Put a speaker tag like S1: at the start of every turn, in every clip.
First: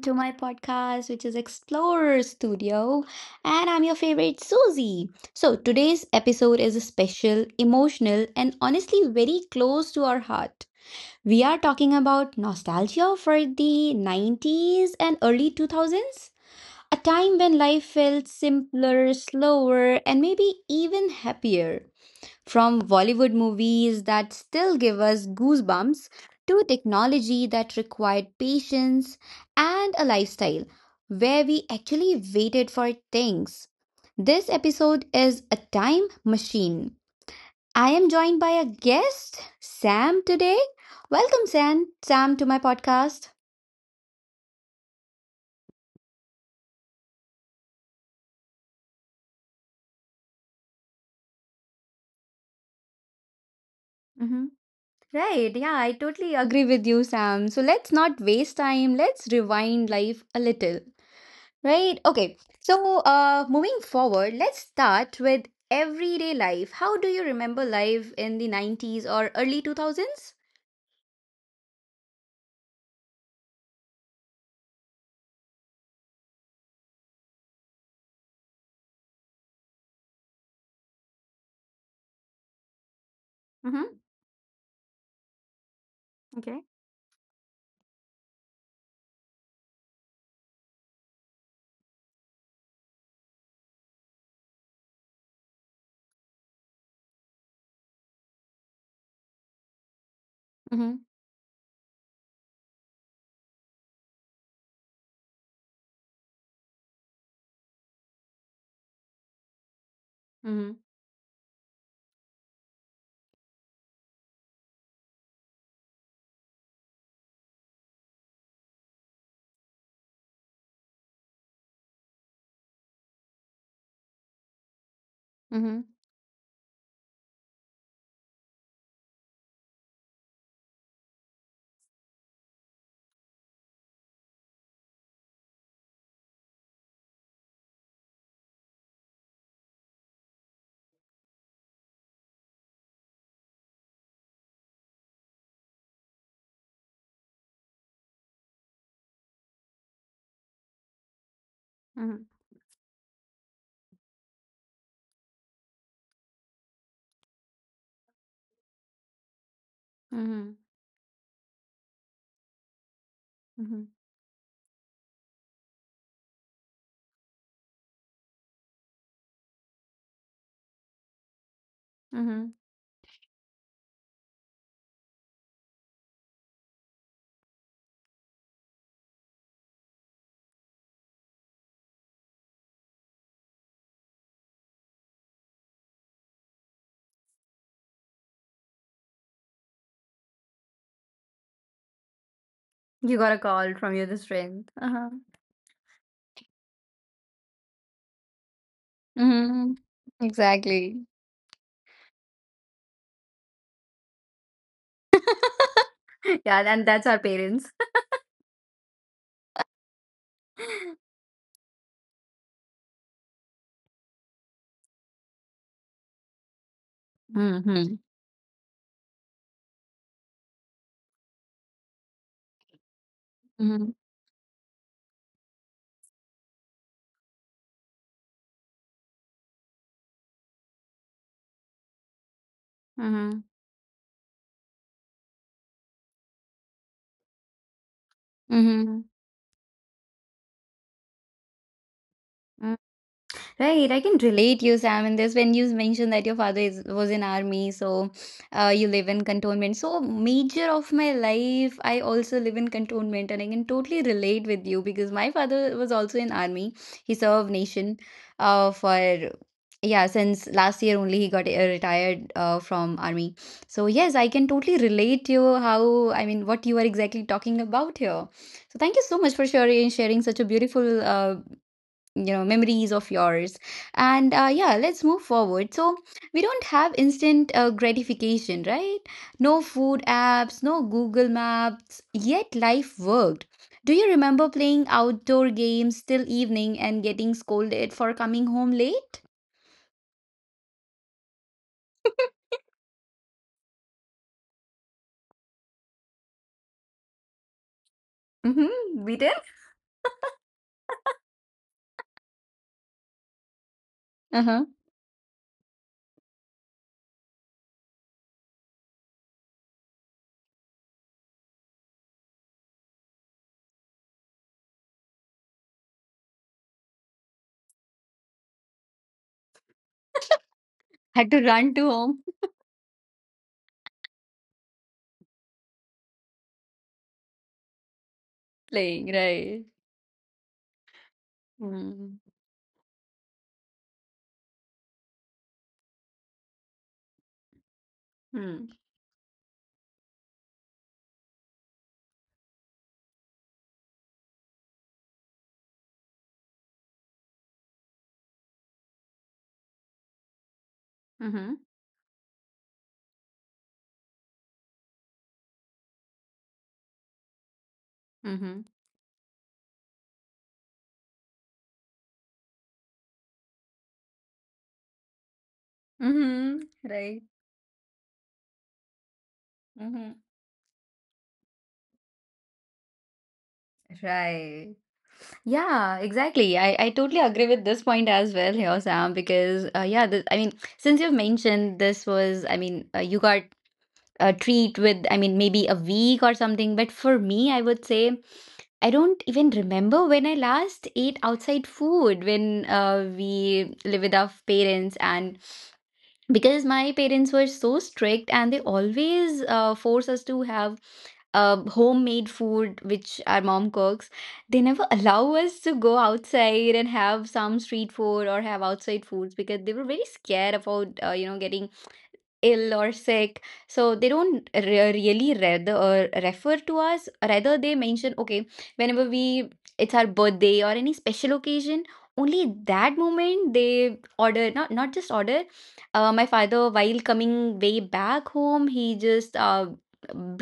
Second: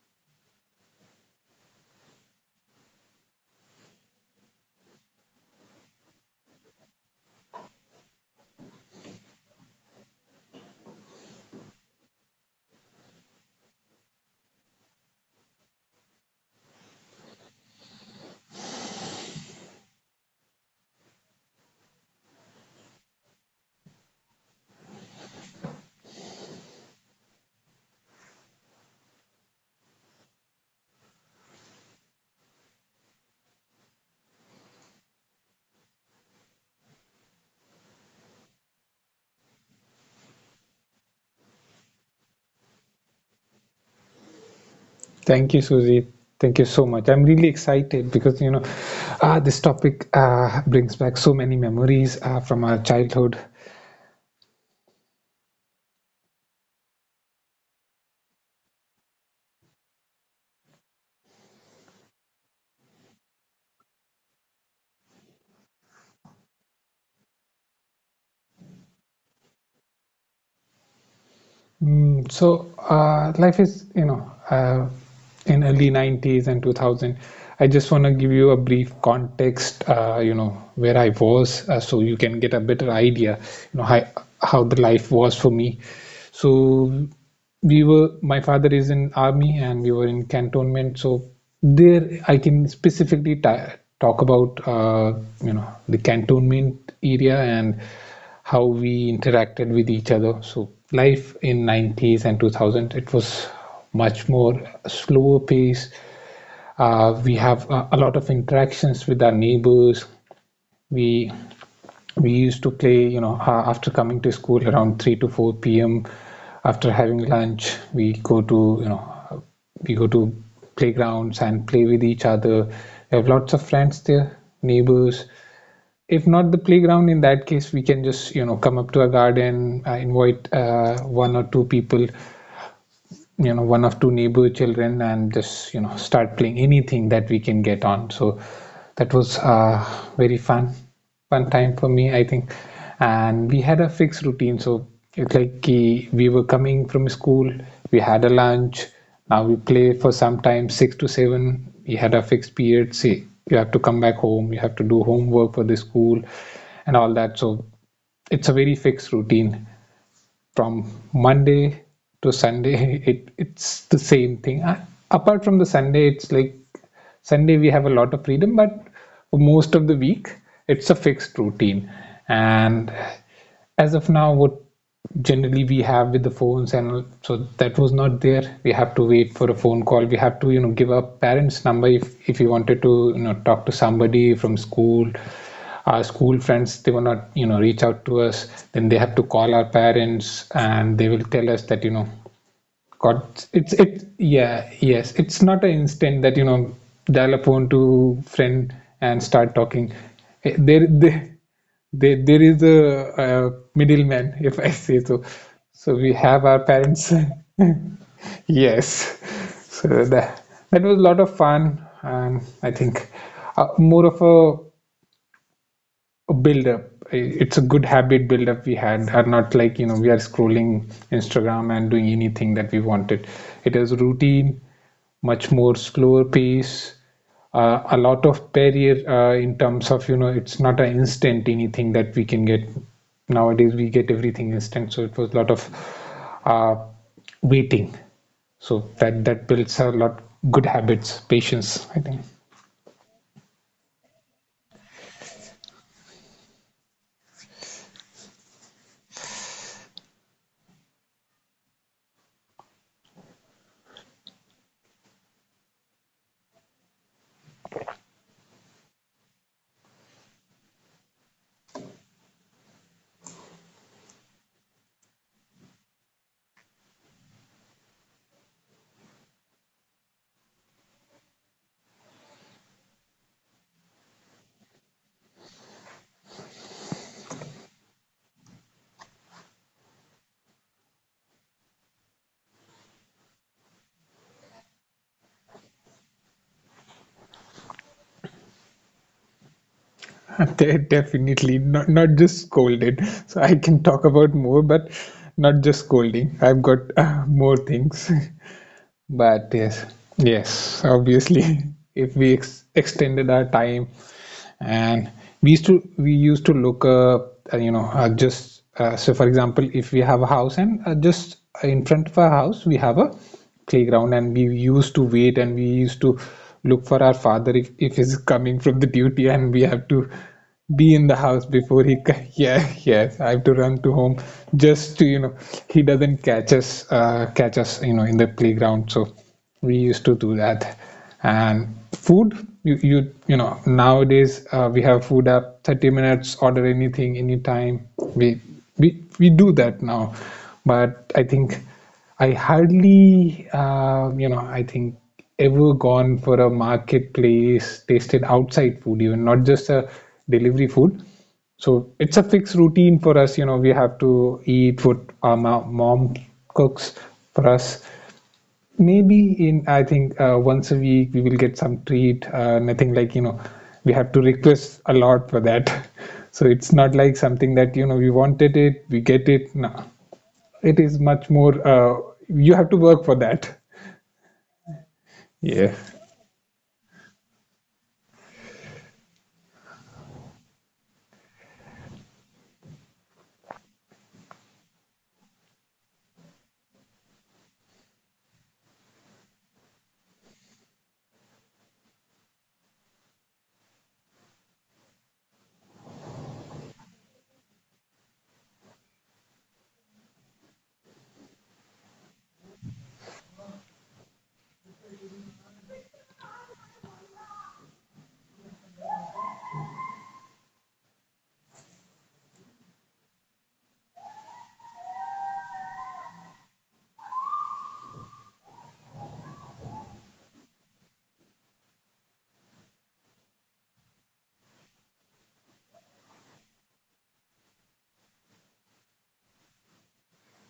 S1: to my podcast, which is Explorer Studio, and I'm your favorite Susie. So, today's episode is special, emotional, and honestly very close to our heart. We are talking about nostalgia for the 90s and early 2000s. A time when life felt simpler, slower, and maybe even happier. From Bollywood movies that still give us goosebumps to technology that required patience and a lifestyle where we actually waited for things. This episode is a time machine. I am joined by a guest, Sam, today. Welcome, Sam to my podcast.
S2: Thank you, Susie. Thank you so much. I'm really excited because this topic brings back so many memories from our childhood.
S1: Right. Yeah, I totally agree with you, Sam. So let's not waste time. Let's rewind life a little. Right? Okay. So, moving forward, let's start with everyday life. How do you remember life in the 90s or early 2000s?
S2: So life is, in early 90s and 2000, I just want to give you a brief context, where I was, so you can get a better idea you know
S1: Mm-hmm.
S2: how, how the life was for me.
S1: Okay.
S2: So we were my father is in army and we were in cantonment, so there I can specifically talk about, the cantonment area and how we interacted with each other. So
S1: Mm-hmm.
S2: life in 90s and 2000, it was much more slower pace. We have a lot of interactions with our neighbors.
S1: Mm-hmm.
S2: We we used to play, after coming to school around 3 to 4 p.m. After having lunch, we go to playgrounds and play with each other. We have lots of friends there, neighbors.
S1: Mm-hmm.
S2: If not the playground, in that case, we can just come up to a garden, invite, one or two people, one of two neighbor children, and just start playing anything that we can get on. So that was, very fun time for me, I think. And we had a fixed routine, so it's like, we were coming from school, we had a lunch, now we play for some time, 6 to 7 we had a
S1: Mm-hmm.
S2: fixed period, say you have to come back home, you have to do homework for the school and all that. So it's a very fixed routine
S1: Mm-hmm.
S2: from Monday to Sunday. it
S1: Mm-hmm.
S2: it's the same thing. Apart from the Sunday, it's like Sunday we have a lot of freedom, but for most of the week it's a fixed routine.
S1: Mm-hmm.
S2: And as of now, what generally we have with the phones and so, that was not there. We have to wait for a phone call. We have to give our parents' number if you wanted to talk to somebody from school. Our school friends, they will not reach out to us. Then they have to call our parents, and they will tell us that, god.
S1: You got a
S2: It's
S1: call from
S2: it
S1: your this
S2: Yeah,
S1: friend.
S2: yes,
S1: Uh-huh.
S2: it's not an instant that, dial a phone to friend and start
S1: Mm-hmm.
S2: talking. Eh, there
S1: Exactly.
S2: there there is a middleman if I say So we have our
S1: Yeah, and that's
S2: parents
S1: our parents.
S2: Yes. So that was a lot of fun, and I think, more of a build up, it's a good
S1: Mm-hmm.
S2: habit build up we had. Are not like, we are scrolling instagram and doing anything that we wanted. It is
S1: Mm-hmm.
S2: routine, much more slower pace, a lot of barrier, in terms of, it's not an instant anything that we can get.
S1: Mm-hmm.
S2: Nowadays we get everything instant, so it was a lot of uh, waiting. So
S1: Mm-hmm.
S2: that builds a lot good habits, patience, I think.
S1: Right, I can relate you, Sam, in this when you mentioned that your father is was in army, so you live in cantonment. So major of my life, I also live in cantonment, and I can totally relate with you because my father was also in army. He served nation, for yeah, since last year only he got retired from army. So yes, I can totally relate to you how I mean what you are exactly talking about here. So thank you so much for sharing such a beautiful memories of yours, and yeah, let's move forward. So we don't have instant gratification, right? No food apps, no Google Maps, yet life worked. Do you remember playing outdoor games till evening and getting scolded for coming home late?
S2: Definitely not, not just scolded. So I can talk about more, but not just scolding. I've got, more things.
S1: Mm-hmm. We did.
S2: But yes, yes, obviously, if we ex extended our time,
S1: Uh-huh.
S2: and we used to look up, you know, just so for example, if we have a house and, just in front of our house we have a playground, and we used to wait and we used to look for our father if he's coming from the duty, and we have to be in the
S1: Had
S2: house
S1: to run
S2: before
S1: to home.
S2: yeah, yes, I have to run to home just to, he doesn't catch us, catch us, in the playground. So
S1: Playing, right?
S2: we used to do that. And
S1: Mm-hmm.
S2: food, nowadays, we have food app, 30 minutes order anything anytime. we
S1: Hmm.
S2: we we do that now, but I think I hardly, I think, ever gone for a marketplace, tasted outside food, even not just a delivery food.
S1: Mm-hmm.
S2: So it's a fixed routine for us, we have to eat what our mom cooks for us.
S1: Mm-hmm.
S2: Maybe in, I think, once a week we will get some treat, nothing like, we have to request a lot for that. So
S1: Mm-hmm.
S2: it's not like
S1: Right.
S2: something that, we wanted it, we get it. No,
S1: Mm-hmm.
S2: it is much more, you have to work for that.
S1: Right.
S2: Yeah.
S1: Yeah, exactly. I totally agree with this point as well here, Sam, because yeah, this, I mean, since you've mentioned this was, I mean, you got a treat with, I mean, maybe a week or something, but for me, I would say I don't even remember when I last ate outside food when we live with our parents, and because my parents were so strict and they always force us to have homemade food which our mom cooks. They never allow us to go outside and have some street food or have outside foods because they were very scared about getting ill or sick. So they don't really rather or refer to us, rather they mention okay, whenever we, it's our birthday or any special occasion, only that moment they order. Not, not just order, my father while coming way back home, he just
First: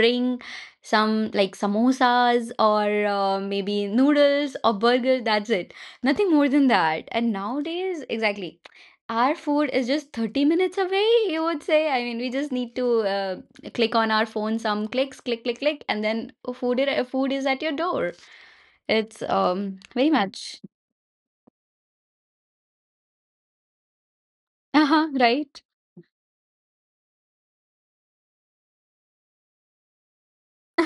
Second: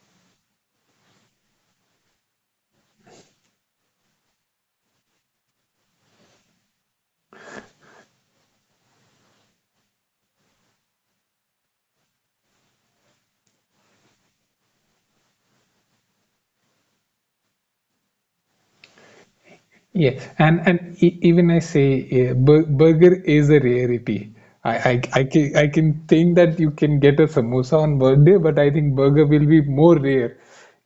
S1: bring some like samosas or maybe noodles or burger, that's it. Nothing more than that. And nowadays exactly, our food is just 30 minutes away, you would say. I mean, we just need to click on our phone, some clicks, click, click, click, and then food is at your door. It's very
S2: Yeah,
S1: much.
S2: and even I say, burger is a rarity.
S1: Uh-huh, right?
S2: I can think that you can get a samosa on birthday, but I think burger will be more rare.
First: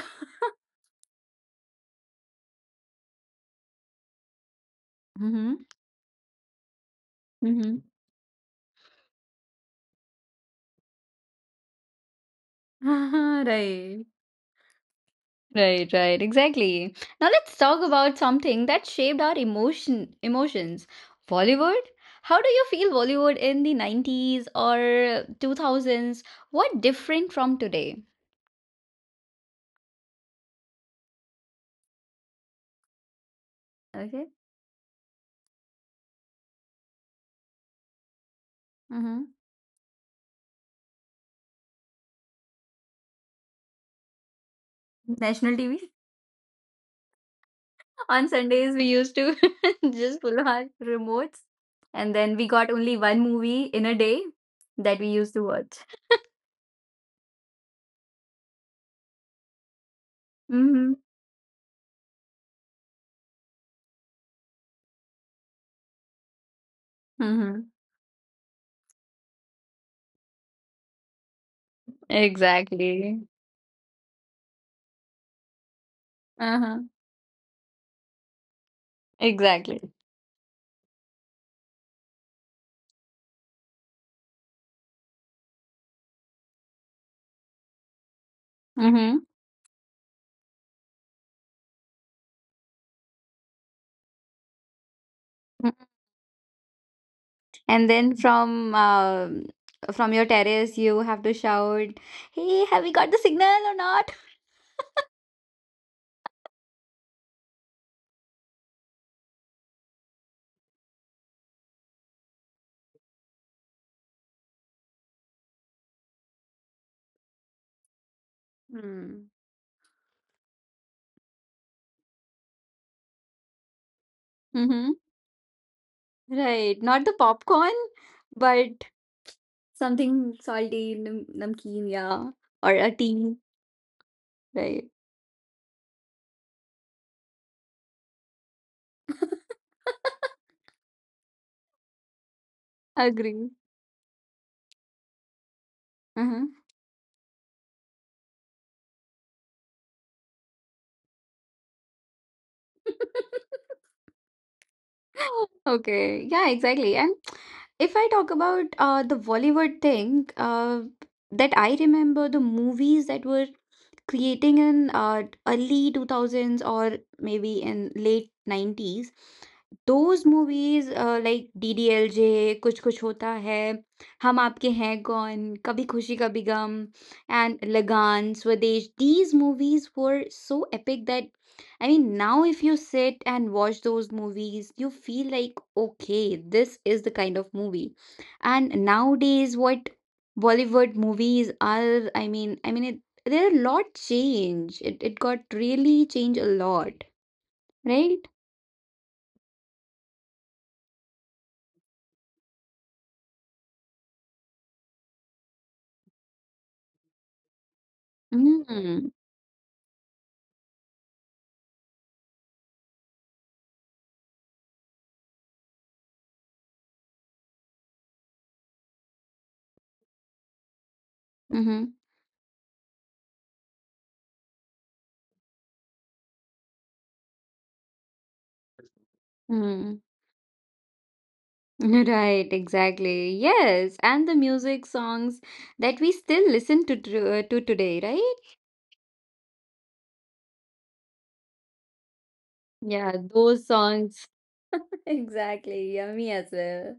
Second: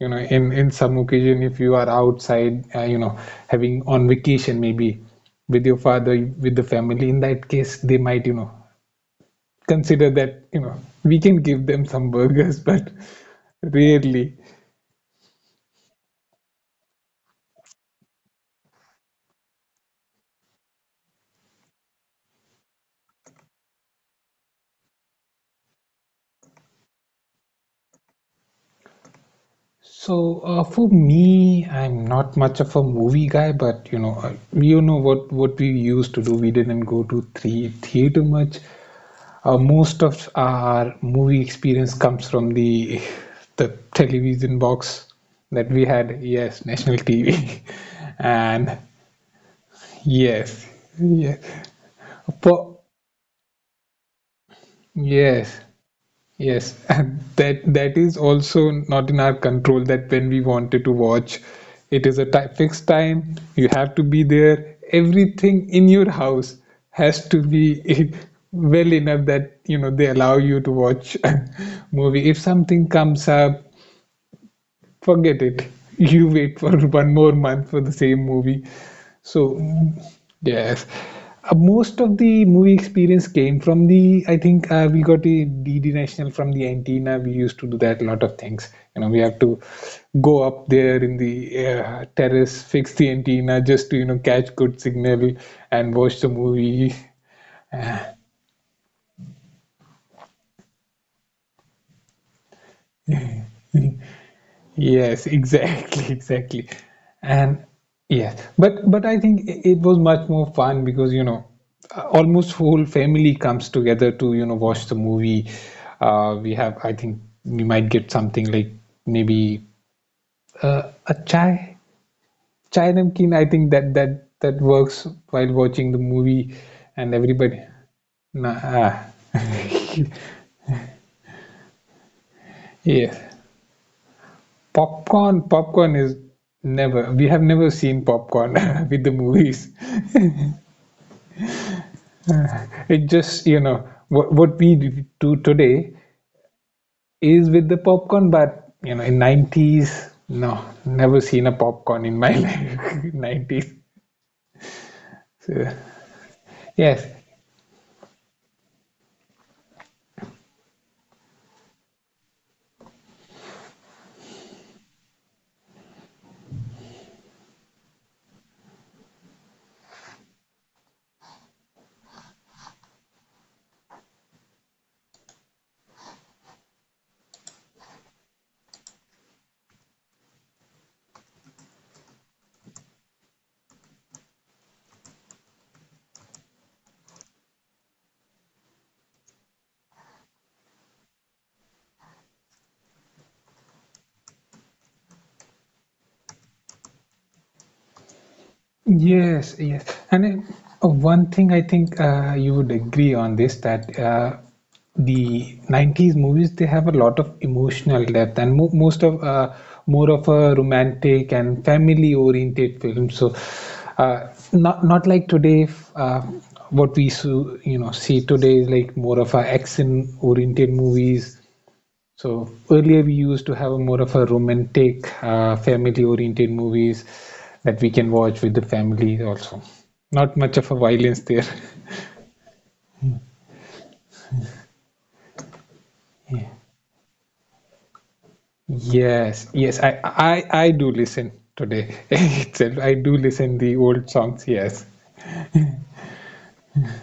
S2: You know, in some occasion, if you are outside, having on vacation maybe
S1: Mm-hmm.
S2: with your father, with the family. In that case,
S1: Mm-hmm.
S2: they might, consider that, we can give them some burgers, but
S1: Uh-huh, right.
S2: rarely.
S1: Right, right, exactly. Now let's talk about something that shaped our emotions. Bollywood? How do you feel Bollywood in the 90s or 2000s? What different from today?
S2: So, for me, I'm not much of a movie guy, but
S1: Okay.
S2: you know what, we used to do. We didn't go to three theater much.
S1: Mm-hmm.
S2: Most of our movie experience comes from the the television box
S1: National
S2: that we
S1: TV.
S2: had. Yes, national TV,
S1: On Sundays,
S2: and
S1: we used to just pull our
S2: yes, yes,
S1: remotes, and then we got
S2: for
S1: only one movie in a day that we used to
S2: yes.
S1: watch.
S2: Yes, that is also not in our control, that when we wanted to
S1: Mm-hmm.
S2: watch, it is a ti fixed time, you have to be there. Everything in your house has to
S1: Mm-hmm.
S2: be well enough that, they allow you to watch movie. If something
S1: Exactly.
S2: comes up, forget it. You wait for
S1: Uh-huh.
S2: one more month for the same movie. So,
S1: Exactly.
S2: yes. Most of the movie experience came from the, I think, we got a DD National from the antenna. We used to do that a lot of things. You know, we
S1: Mm-hmm.
S2: have to go up there in the, terrace, fix the antenna just to, catch good signal and watch the movie.
S1: And then from your terrace, you have to shout, "Hey, have we got the signal or not?"
S2: Yes, exactly, exactly. And yes, but I think it was much more fun because, almost whole family comes together to, watch the movie. We have, I think, we might get something like,
S1: Mm.
S2: maybe, a chai namkeen. I think that that
S1: Mm-hmm.
S2: works while watching the movie,
S1: Right. Not
S2: and
S1: the
S2: everybody.
S1: popcorn,
S2: Nah,
S1: but
S2: ah.
S1: something salty, namkeen, yeah, or a
S2: Yes.
S1: tea, right?
S2: Popcorn is never, we have never seen popcorn with the movies. It just,
S1: Agree.
S2: you know, what, we do today
S1: Uh-huh.
S2: is with the popcorn, but, in 90s, no, never seen a popcorn in my life. 90s. So,
S1: Okay. Yeah, exactly.
S2: yes.
S1: And if I talk about the Bollywood thing, that I remember the movies that were creating in early 2000s or maybe in late 90s, those movies like DDLJ, Kuch Kuch Hota Hai, Hum Aapke Hain Kaun, Kabhi Khushi Kabhi Gum, and Lagan, Swadesh, these movies were so epic that I mean, now if you sit and watch those movies, you feel like, okay, this is the kind of movie. And nowadays, what Bollywood movies are, I mean, there are a lot change. It got really changed a lot, right?
S2: Yes, yes. And, one thing I think, you would agree on this, that, the 90s movies, they have a lot of emotional depth, and mo most
S1: Mm-hmm.
S2: of more of a romantic and family oriented film. So, not like today, what we so, see today is like more of a action oriented movies.
S1: Mm-hmm.
S2: So earlier we used to have a more of a romantic, family-oriented movies that we can watch with the family also.
S1: Mm-hmm.
S2: Not much of a violence there.
S1: Right, exactly. Yes, and the music songs that we still listen to today, right?
S2: Yes, yes, I do listen today itself. I do
S1: Yeah,
S2: listen
S1: those
S2: the old
S1: songs.
S2: songs. Yes,
S1: Exactly. Yeah, me as well.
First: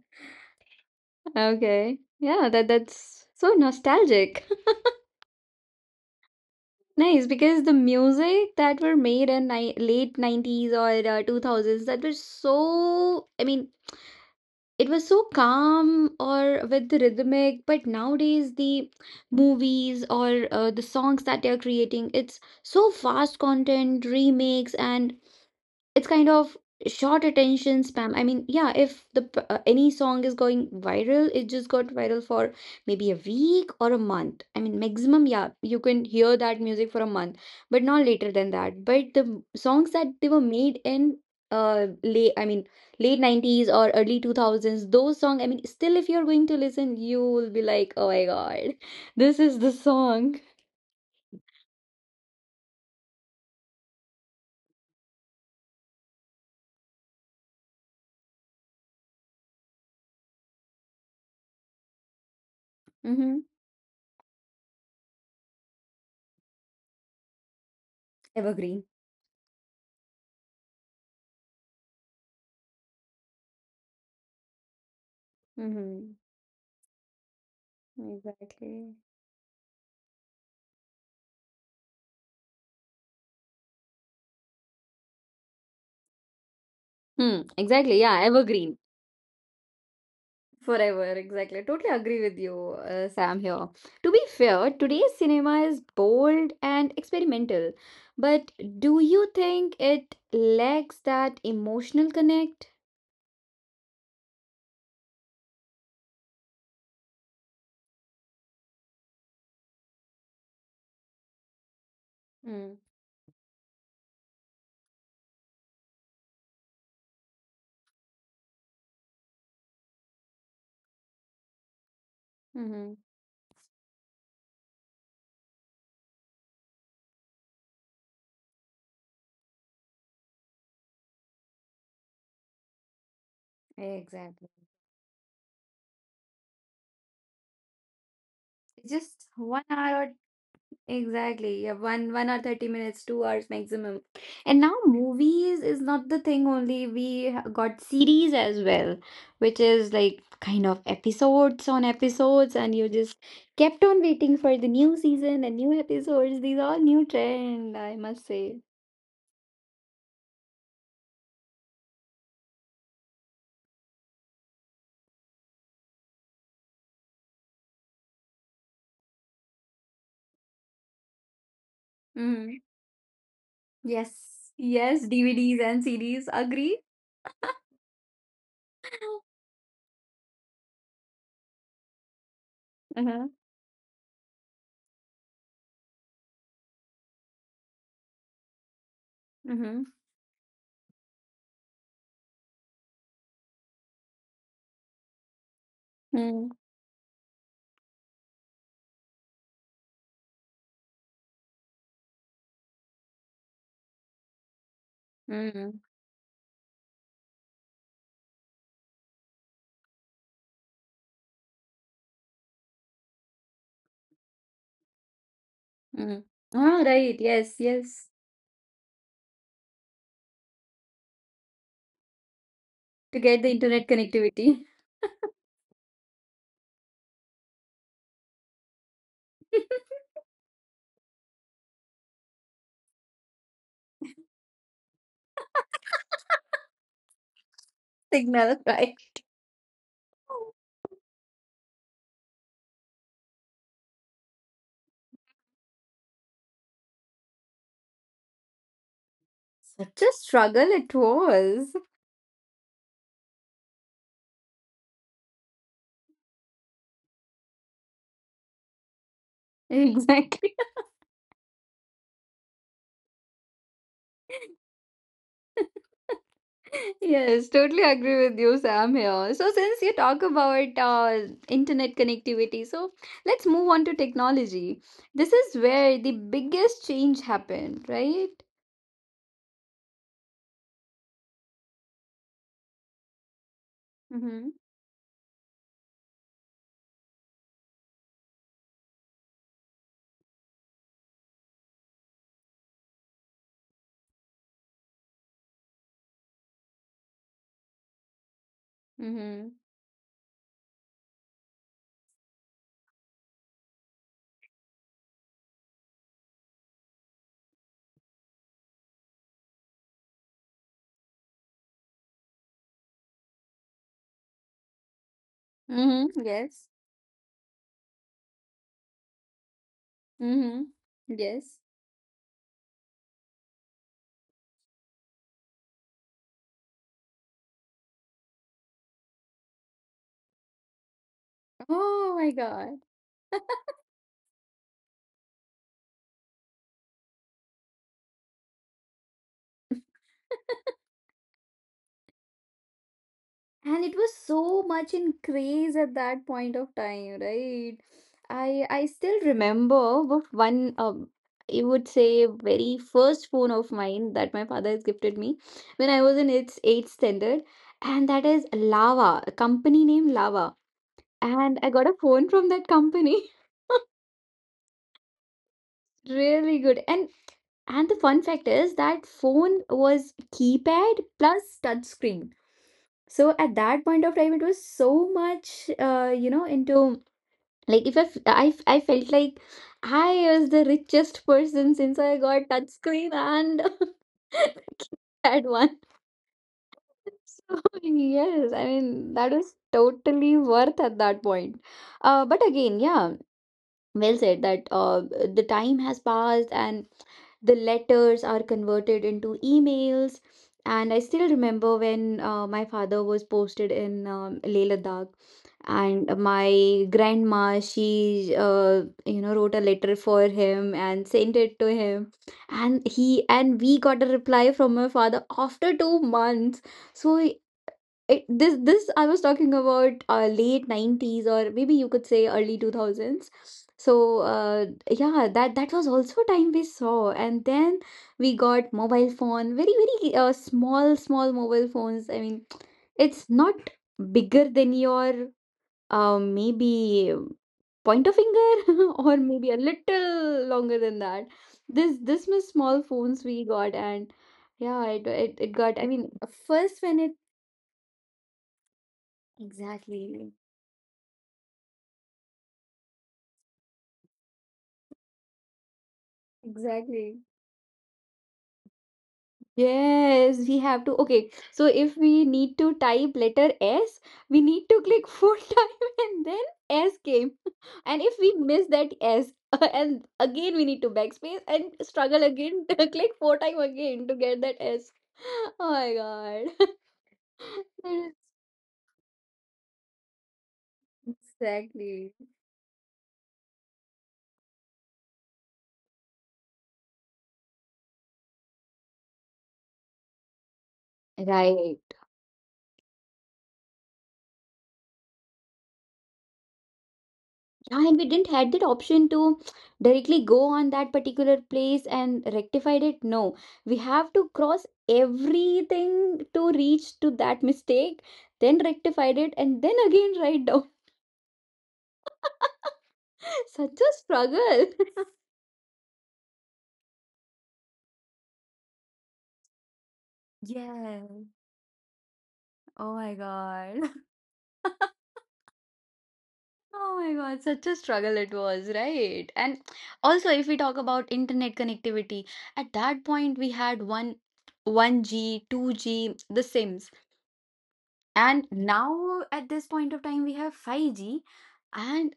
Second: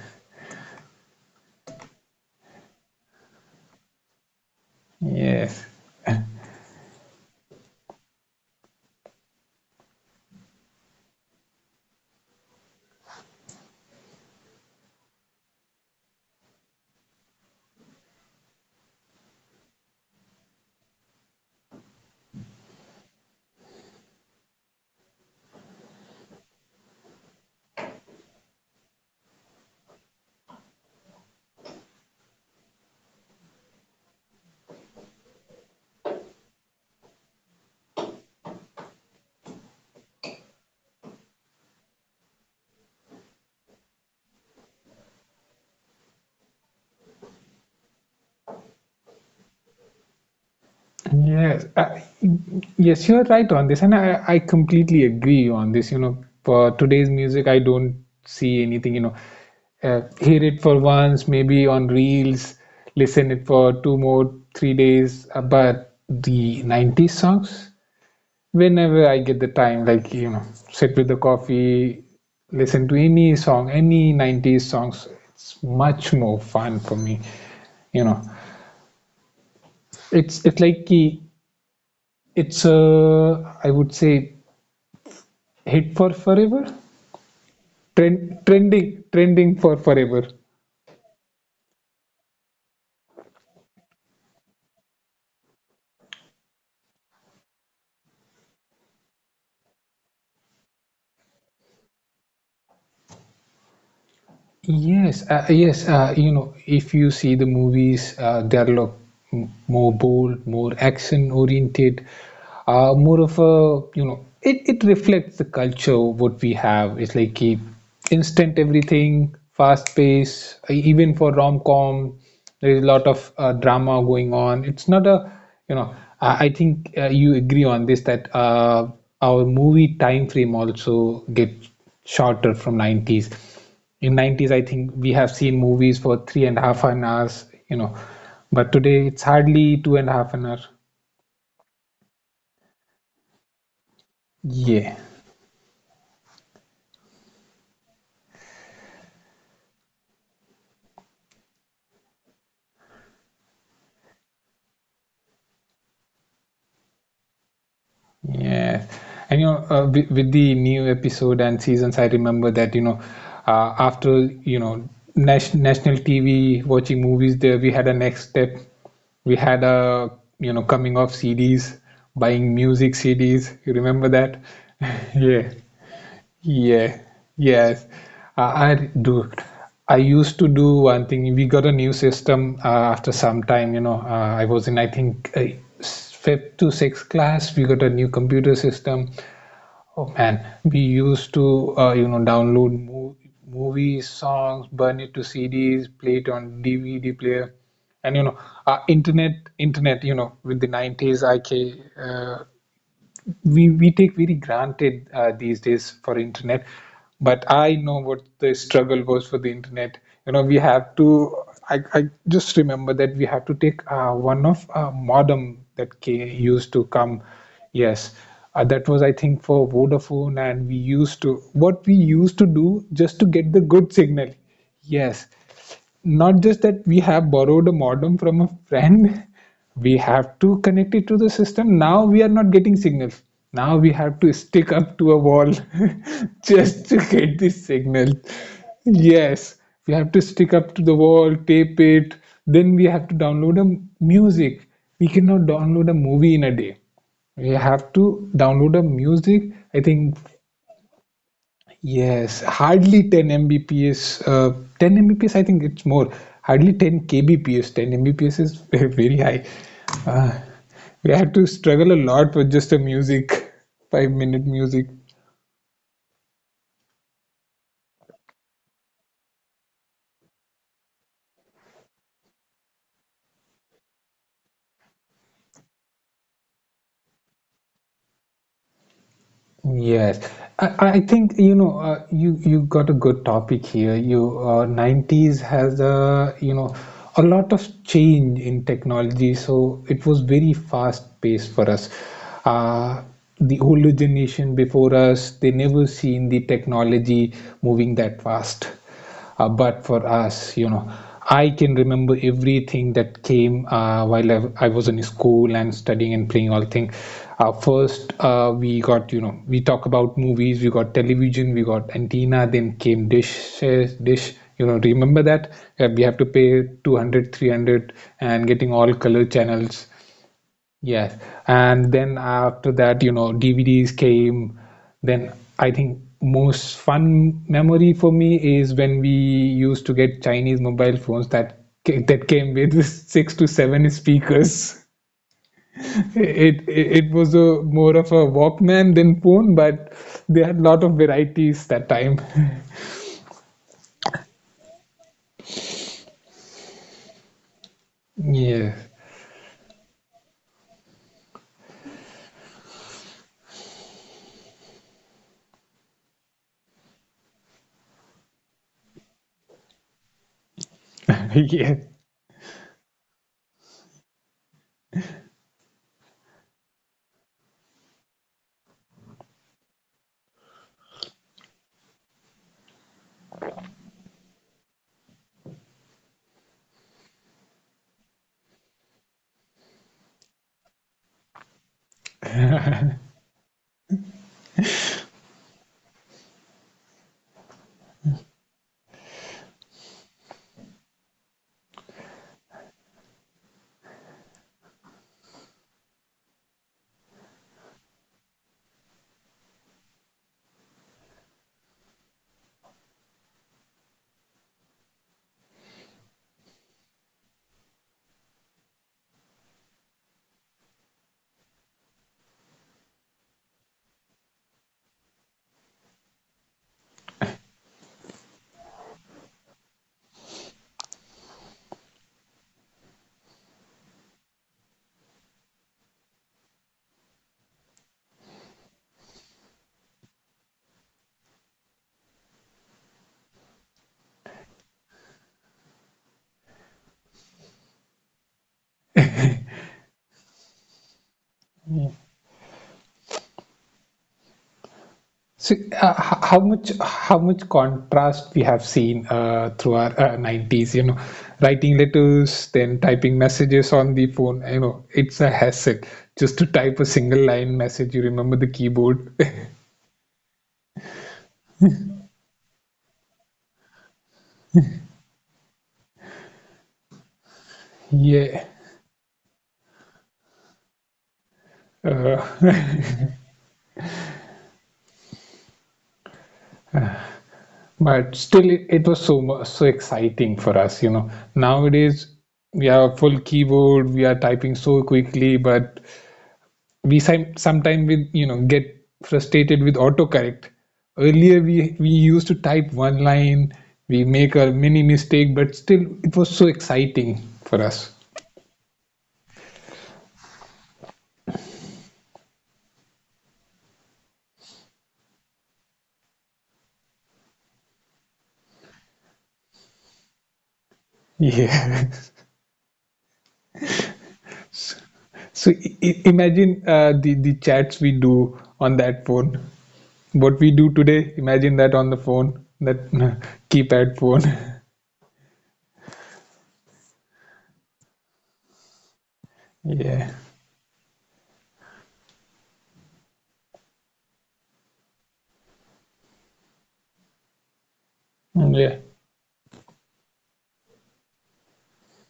S1: Okay. Yeah, that's so nostalgic.
S2: yes.
S1: Nice, because the music that were made in ni late 90s or 2000s, that was so I mean, it was so calm or with the rhythmic. But nowadays the movies or the songs that they are creating, it's so fast content remakes, and it's kind of short attention spam. I mean, yeah, if the any song is going viral, it just got viral for maybe a week or a month, I mean maximum. Yeah, you can hear that music for a month, but not later than that. But the songs that they were made in late I mean late 90s or early 2000s, those song, I mean, still if you're going to listen, you will be like, oh my god, this is the song.
S2: Yes, yes, you're right on this, and I completely agree on this. You know, for today's music, I don't see anything. You know, hear it for once, maybe on reels, listen
S1: Mhm.
S2: it for two more, 3 days. But the '90s songs,
S1: Evergreen.
S2: whenever I get the time, like, sit with the coffee, listen to any song, any '90s songs. It's much
S1: Mhm.
S2: more fun for me. You know,
S1: Exactly.
S2: it's like ki it's, I would say, hit for forever.
S1: Hmm. Exactly. Yeah. Evergreen.
S2: Trending, trending for forever.
S1: Forever. Exactly. I totally agree with you, Sam, here. To be fair, today's cinema is bold and experimental. But do you think it lacks that emotional connect?
S2: Yes, yes. If you see the movies, they're a lot more bold, more action-oriented, more of a, it reflects the culture what we have. It's like keep instant everything, fast pace. Even for rom-com, there is a
S1: Mm-hmm.
S2: lot of, drama going on. It's not a, I think, you agree on this, that, our movie time frame also gets shorter from 90s. In
S1: Exactly.
S2: 90s, I think we have seen movies for three and a half an hours, but today it's
S1: Just one
S2: hardly two
S1: hour
S2: and
S1: or
S2: a half an hour.
S1: exactly. Yeah, one or 30 minutes, two hours maximum. And now
S2: Yeah,
S1: movies is not the thing only. We got series as well, which is like kind of episodes on episodes, and you just kept on waiting for the new season and new episodes. These all new trend, I must say.
S2: yeah. And you know, with the new episode and seasons, I remember that, after, you know national TV watching movies, there we had a next step. We had a, coming off CDs, buying
S1: Mm-hmm.
S2: music CDs, you remember that?
S1: Yes. Yes,
S2: Yeah.
S1: DVDs and series. Agree?
S2: Yeah, yes. I do. I used to do one thing. We got a new system after
S1: Uh-huh.
S2: some time. I was in, I think, fifth to sixth class. We got a new computer system.
S1: Mm-hmm.
S2: Oh man, we used to, download mo movies, songs, burn it to CDs, play it
S1: Mm-hmm.
S2: on DVD player, and uh, internet, internet. With the 90s, IK, we take very granted these
S1: Mm-hmm.
S2: days for internet. But I know what the struggle was for the internet. We have to, I just remember that we have to take one of modem that
S1: Mm.
S2: ca used
S1: Ah,
S2: to
S1: right.
S2: come.
S1: Yes, yes.
S2: Yes, that was, I think, for Vodafone. And we used to what we used to do
S1: To
S2: just to
S1: get the
S2: get the
S1: internet
S2: good signal.
S1: connectivity
S2: Yes, not just that, we have borrowed a modem from a friend. We have to connect it to the system. Now we are not getting signals. Now we have to stick up to a wall just to get this signal.
S1: signal, right?
S2: Yes, we have to stick up to the wall, tape it, then we have to download a music. We cannot download a movie in a day. We have to download a music, I
S1: Such a
S2: think.
S1: struggle it was.
S2: Yes, hardly 10 Mbps. 10 Mbps, I think it's more. Hardly 10 kbps. 10 Mbps is very high. Uh,
S1: Exactly.
S2: we had to struggle a lot with just the music, 5 minute music.
S1: Yes, totally agree with you, Sam here. So since you talk about internet connectivity, so let's move on to technology. This is where the biggest change happened, right?
S2: Yes, I think you got a good topic here. You,
S1: Mm-hmm.
S2: 90s has a you know a lot of change in technology, so it was very fast paced for us. Uh, the older generation before us, they never seen the technology moving that fast.
S1: Mm-hmm.
S2: But for us, I can remember everything that came while I was in school and studying and playing all things. First, we got, we talk about movies. We got television, we got antenna, then came dishes, dish. Remember that? We
S1: Mm-hmm.
S2: have to
S1: Yes.
S2: pay 200, 300, and getting all color channels.
S1: Mm-hmm.
S2: Yes.
S1: Yes.
S2: And then after that, DVDs came. Then I think most fun memory for me is when we used to get Chinese mobile phones
S1: Oh my
S2: that came
S1: God.
S2: with six to seven speakers. It was a more of a Walkman than phone, but they had a lot of varieties that time.
S1: And it was so much in craze at that point of time, right? I
S2: Yes.
S1: still remember of one you would say very first phone of mine that my father has gifted me when I was in its eighth standard. And that is Lava, a company named Lava. And I
S2: Yes.
S1: got a phone from that company. Really good. And the fun fact is that phone was keypad plus touch screen. So at that point of time, it was so much into. Like if I felt like I was the richest person since I got touchscreen and had one. So yes, I mean, that was totally worth at that point. But again, yeah, well said that the time has passed, and the letters are converted into emails. And I still remember when my father was posted in Leh Ladakh, and my grandma, she wrote a letter for him and sent it to him, and he and we got a reply from my father after 2 months. So this I was talking about late 90s, or maybe you could say early 2000s. So yeah, that was also time we saw. And then we got mobile phone, very very small small mobile phones, I mean, it's not bigger than your maybe point a finger or maybe a little longer than that. This was small phones we got. And yeah, it
S2: So,
S1: got, I mean,
S2: how much
S1: first when it
S2: how much contrast we have seen through our
S1: exactly
S2: 90s, writing letters, then typing messages on the phone. It's a hassle just to type a
S1: exactly.
S2: single line message. You remember the keyboard?
S1: Yes, we have to. Okay, so if we need to type letter S, we need to click four time and then S came. And if we
S2: Yeah.
S1: miss that S, and again we need to backspace and struggle again to
S2: Uh,
S1: click four time again to get that S. Oh my God. That is
S2: but still, it was so exciting for us.
S1: exactly
S2: Nowadays, we have a full keyboard, we are typing so quickly, but we sometimes, with get frustrated with autocorrect. Earlier, we
S1: right.
S2: we used to type one line, we make a mini mistake, but still it was so exciting for
S1: And
S2: us.
S1: we didn't had that option to directly go on that particular place and rectified it. No, we have to cross everything to reach to that mistake, then rectified it, and then again write down.
S2: Yeah.
S1: Such a struggle.
S2: So imagine, the chats we do on that phone, what we do today,
S1: Yeah.
S2: imagine that on the phone,
S1: Oh
S2: that
S1: my God.
S2: keypad phone.
S1: Oh my God, such a struggle it was, right? And
S2: Yeah,
S1: also, if we talk about internet connectivity, at that point we had one 1G, 2G, the SIMs. And
S2: yeah.
S1: now at this point of time, we have 5G, and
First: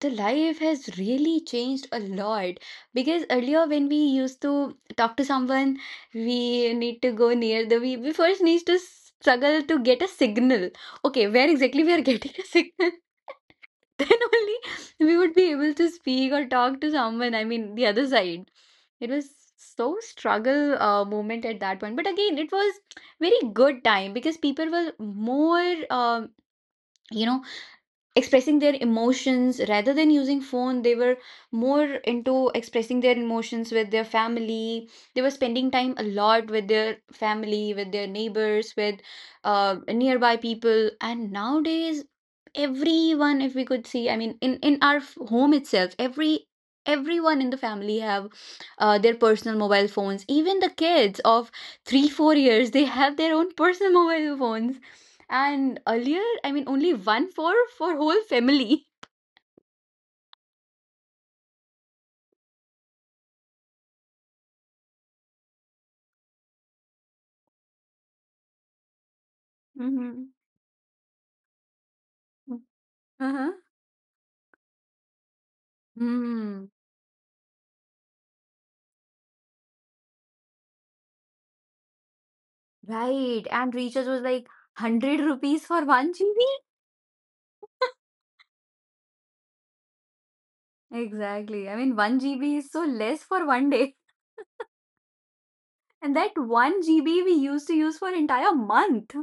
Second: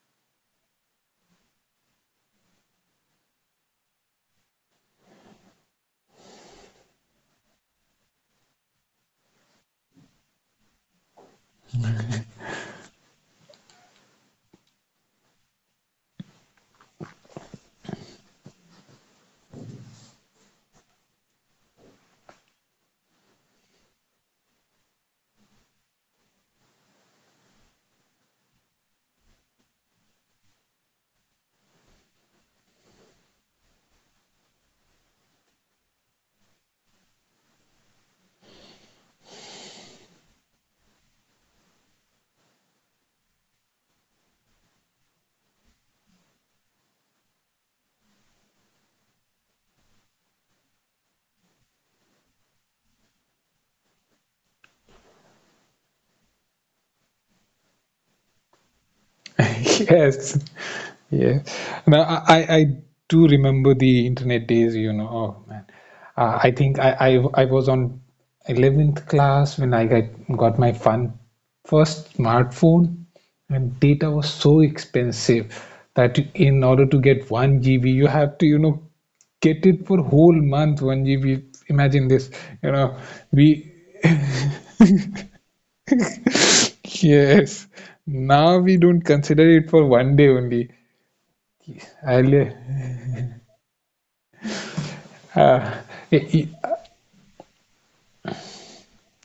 S1: the life has really changed a lot because earlier when we used to talk to someone, we need to go near we first need to struggle to get a signal. Okay, where exactly we are getting a signal, then only we would be able to speak or talk to someone. I mean, the other side. It was so struggle moment at that point, but again, it was very good time because people were more um you know expressing their emotions rather than using phone. They were more into expressing their emotions with their family. They were spending time a lot with their family, with their neighbors, with nearby people. And nowadays, everyone, if we could see, I mean, in our home itself, everyone in the family have their personal mobile phones. Even the kids of 3 4 years, they have their own personal mobile phones. And earlier, I mean, only one for whole family.
S2: Yes. Yes. Now, I do remember the internet days, you know. Oh man. I think I was on 11th class when I
S1: Mm-hmm.
S2: got my fun first smartphone.
S1: Uh-huh.
S2: And data was so expensive that in
S1: Mm,
S2: order to get 1 GB you have to, get it for whole month, 1 GB. Imagine this, you know,
S1: right.
S2: we
S1: And recharge was like 100 rupees for 1 GB.
S2: yes. Now we don't consider it for one day only.
S1: Exactly. I mean, 1
S2: Earlier.
S1: GB is so less for one day.
S2: Uh,
S1: And that
S2: y- y-
S1: 1 GB we used to use for entire month.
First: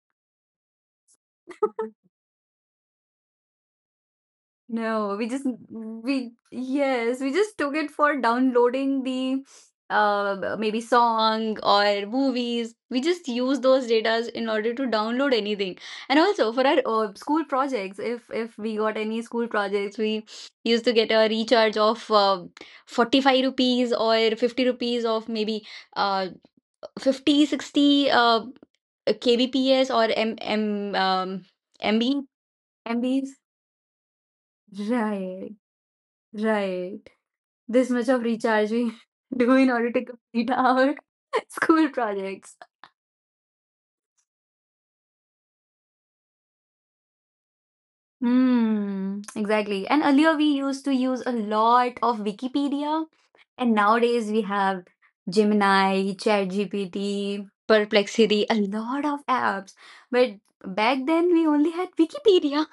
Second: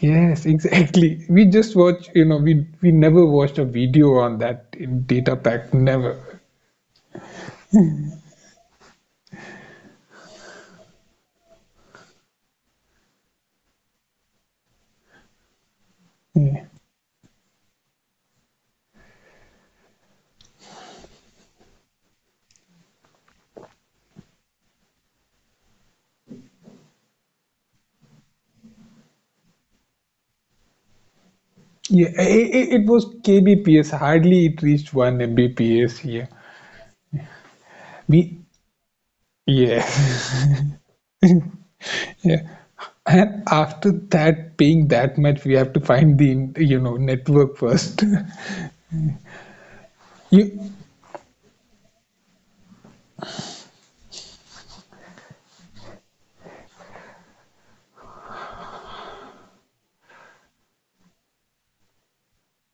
S2: yes, exactly. We just watch, we never watched a video on that
S1: No, we
S2: data
S1: just
S2: pack,
S1: we
S2: never.
S1: yes, we just took it for downloading the maybe song or movies. We just use those datas in order to download anything. And also
S2: Yeah,
S1: for our school projects, if we got any school projects, we used to get a recharge of 45 rupees or 50 rupees of maybe uh fifty sixty 60 KBPS or M M
S2: yeah,
S1: MB
S2: it was
S1: MBs.
S2: kbps. Hardly it reached one
S1: Right.
S2: mbps. Yeah,
S1: Right. This much of
S2: we
S1: recharge we do in
S2: yeah.
S1: order to complete our school
S2: Yeah.
S1: projects.
S2: And after that, paying that much, we have to find the network first.
S1: Hmm, exactly. And earlier we
S2: you
S1: used to use a lot of Wikipedia, and nowadays we have Gemini, ChatGPT, Perplexity, a lot of apps. But back then we only had Wikipedia,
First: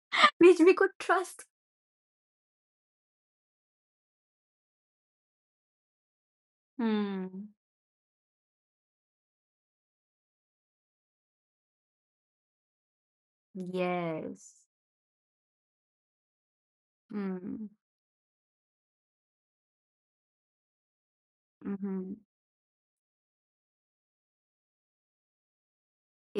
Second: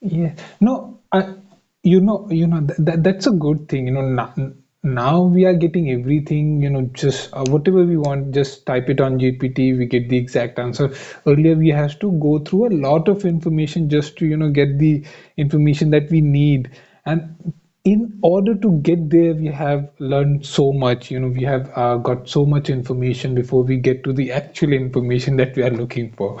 S2: Yeah.
S1: which we could
S2: No, I,
S1: trust.
S2: you know that, that's a good thing. Now we are getting everything. Just
S1: Hmm.
S2: whatever we want, just type it on GPT. We get the exact answer. Earlier, we have to go through a lot of information just to
S1: Yes.
S2: get the information that we need. And
S1: Hmm.
S2: in order to get there, we have learned so much. We have
S1: Mm-hmm.
S2: got so much information before we get to the actual information that we are looking for.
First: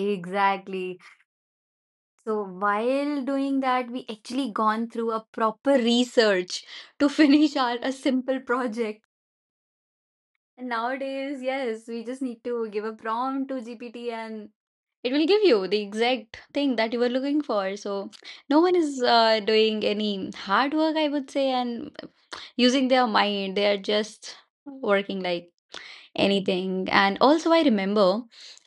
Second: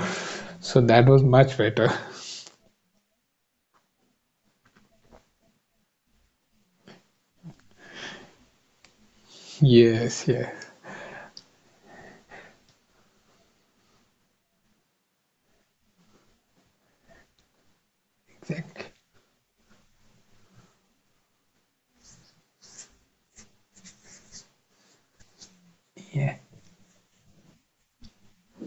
S2: So that was much better.
S1: So while doing that, we actually gone through a proper research to finish our a simple project.
S2: Yes, yes.
S1: And nowadays, yes, we just need to give a prompt to GPT, and it will give you the exact thing that you were looking for. So no one
S2: Exactly.
S1: is doing any hard work, I would say, and using their mind. They are just working like
S2: Yeah.
S1: anything. And also I remember,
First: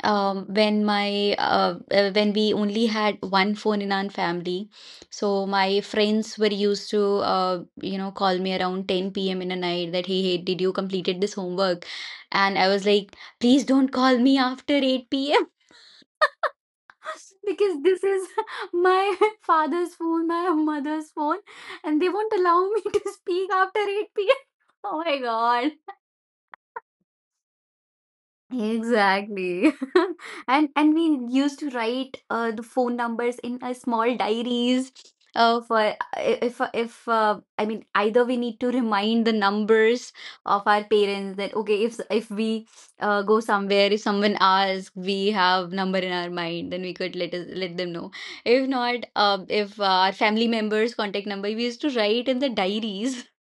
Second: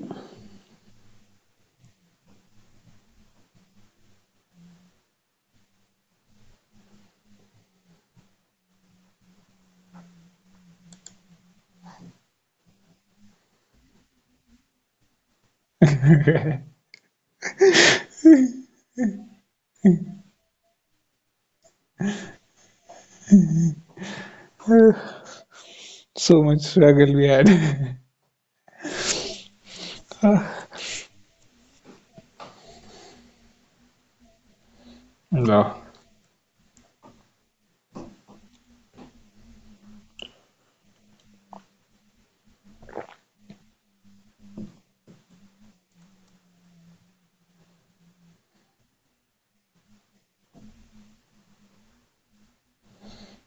S1: when my when we only had one phone in our family. So my friends were used to call me around 10 p.m. in a night that hey, hey, did you completed this homework? And I was like, please don't call me after 8 p.m. because this is my father's phone, my mother's phone, and they won't allow me to speak after 8 p.m. Oh my God.
S2: So much struggle we had.
S1: Exactly. And we used to write the phone numbers in a small diaries
S2: Yeah.
S1: for if I mean either we need to remind the numbers of our parents that okay if we go somewhere, if someone asks, we have number in our mind, then we could let them know. If not, if our family members contact number we used to write in the diaries.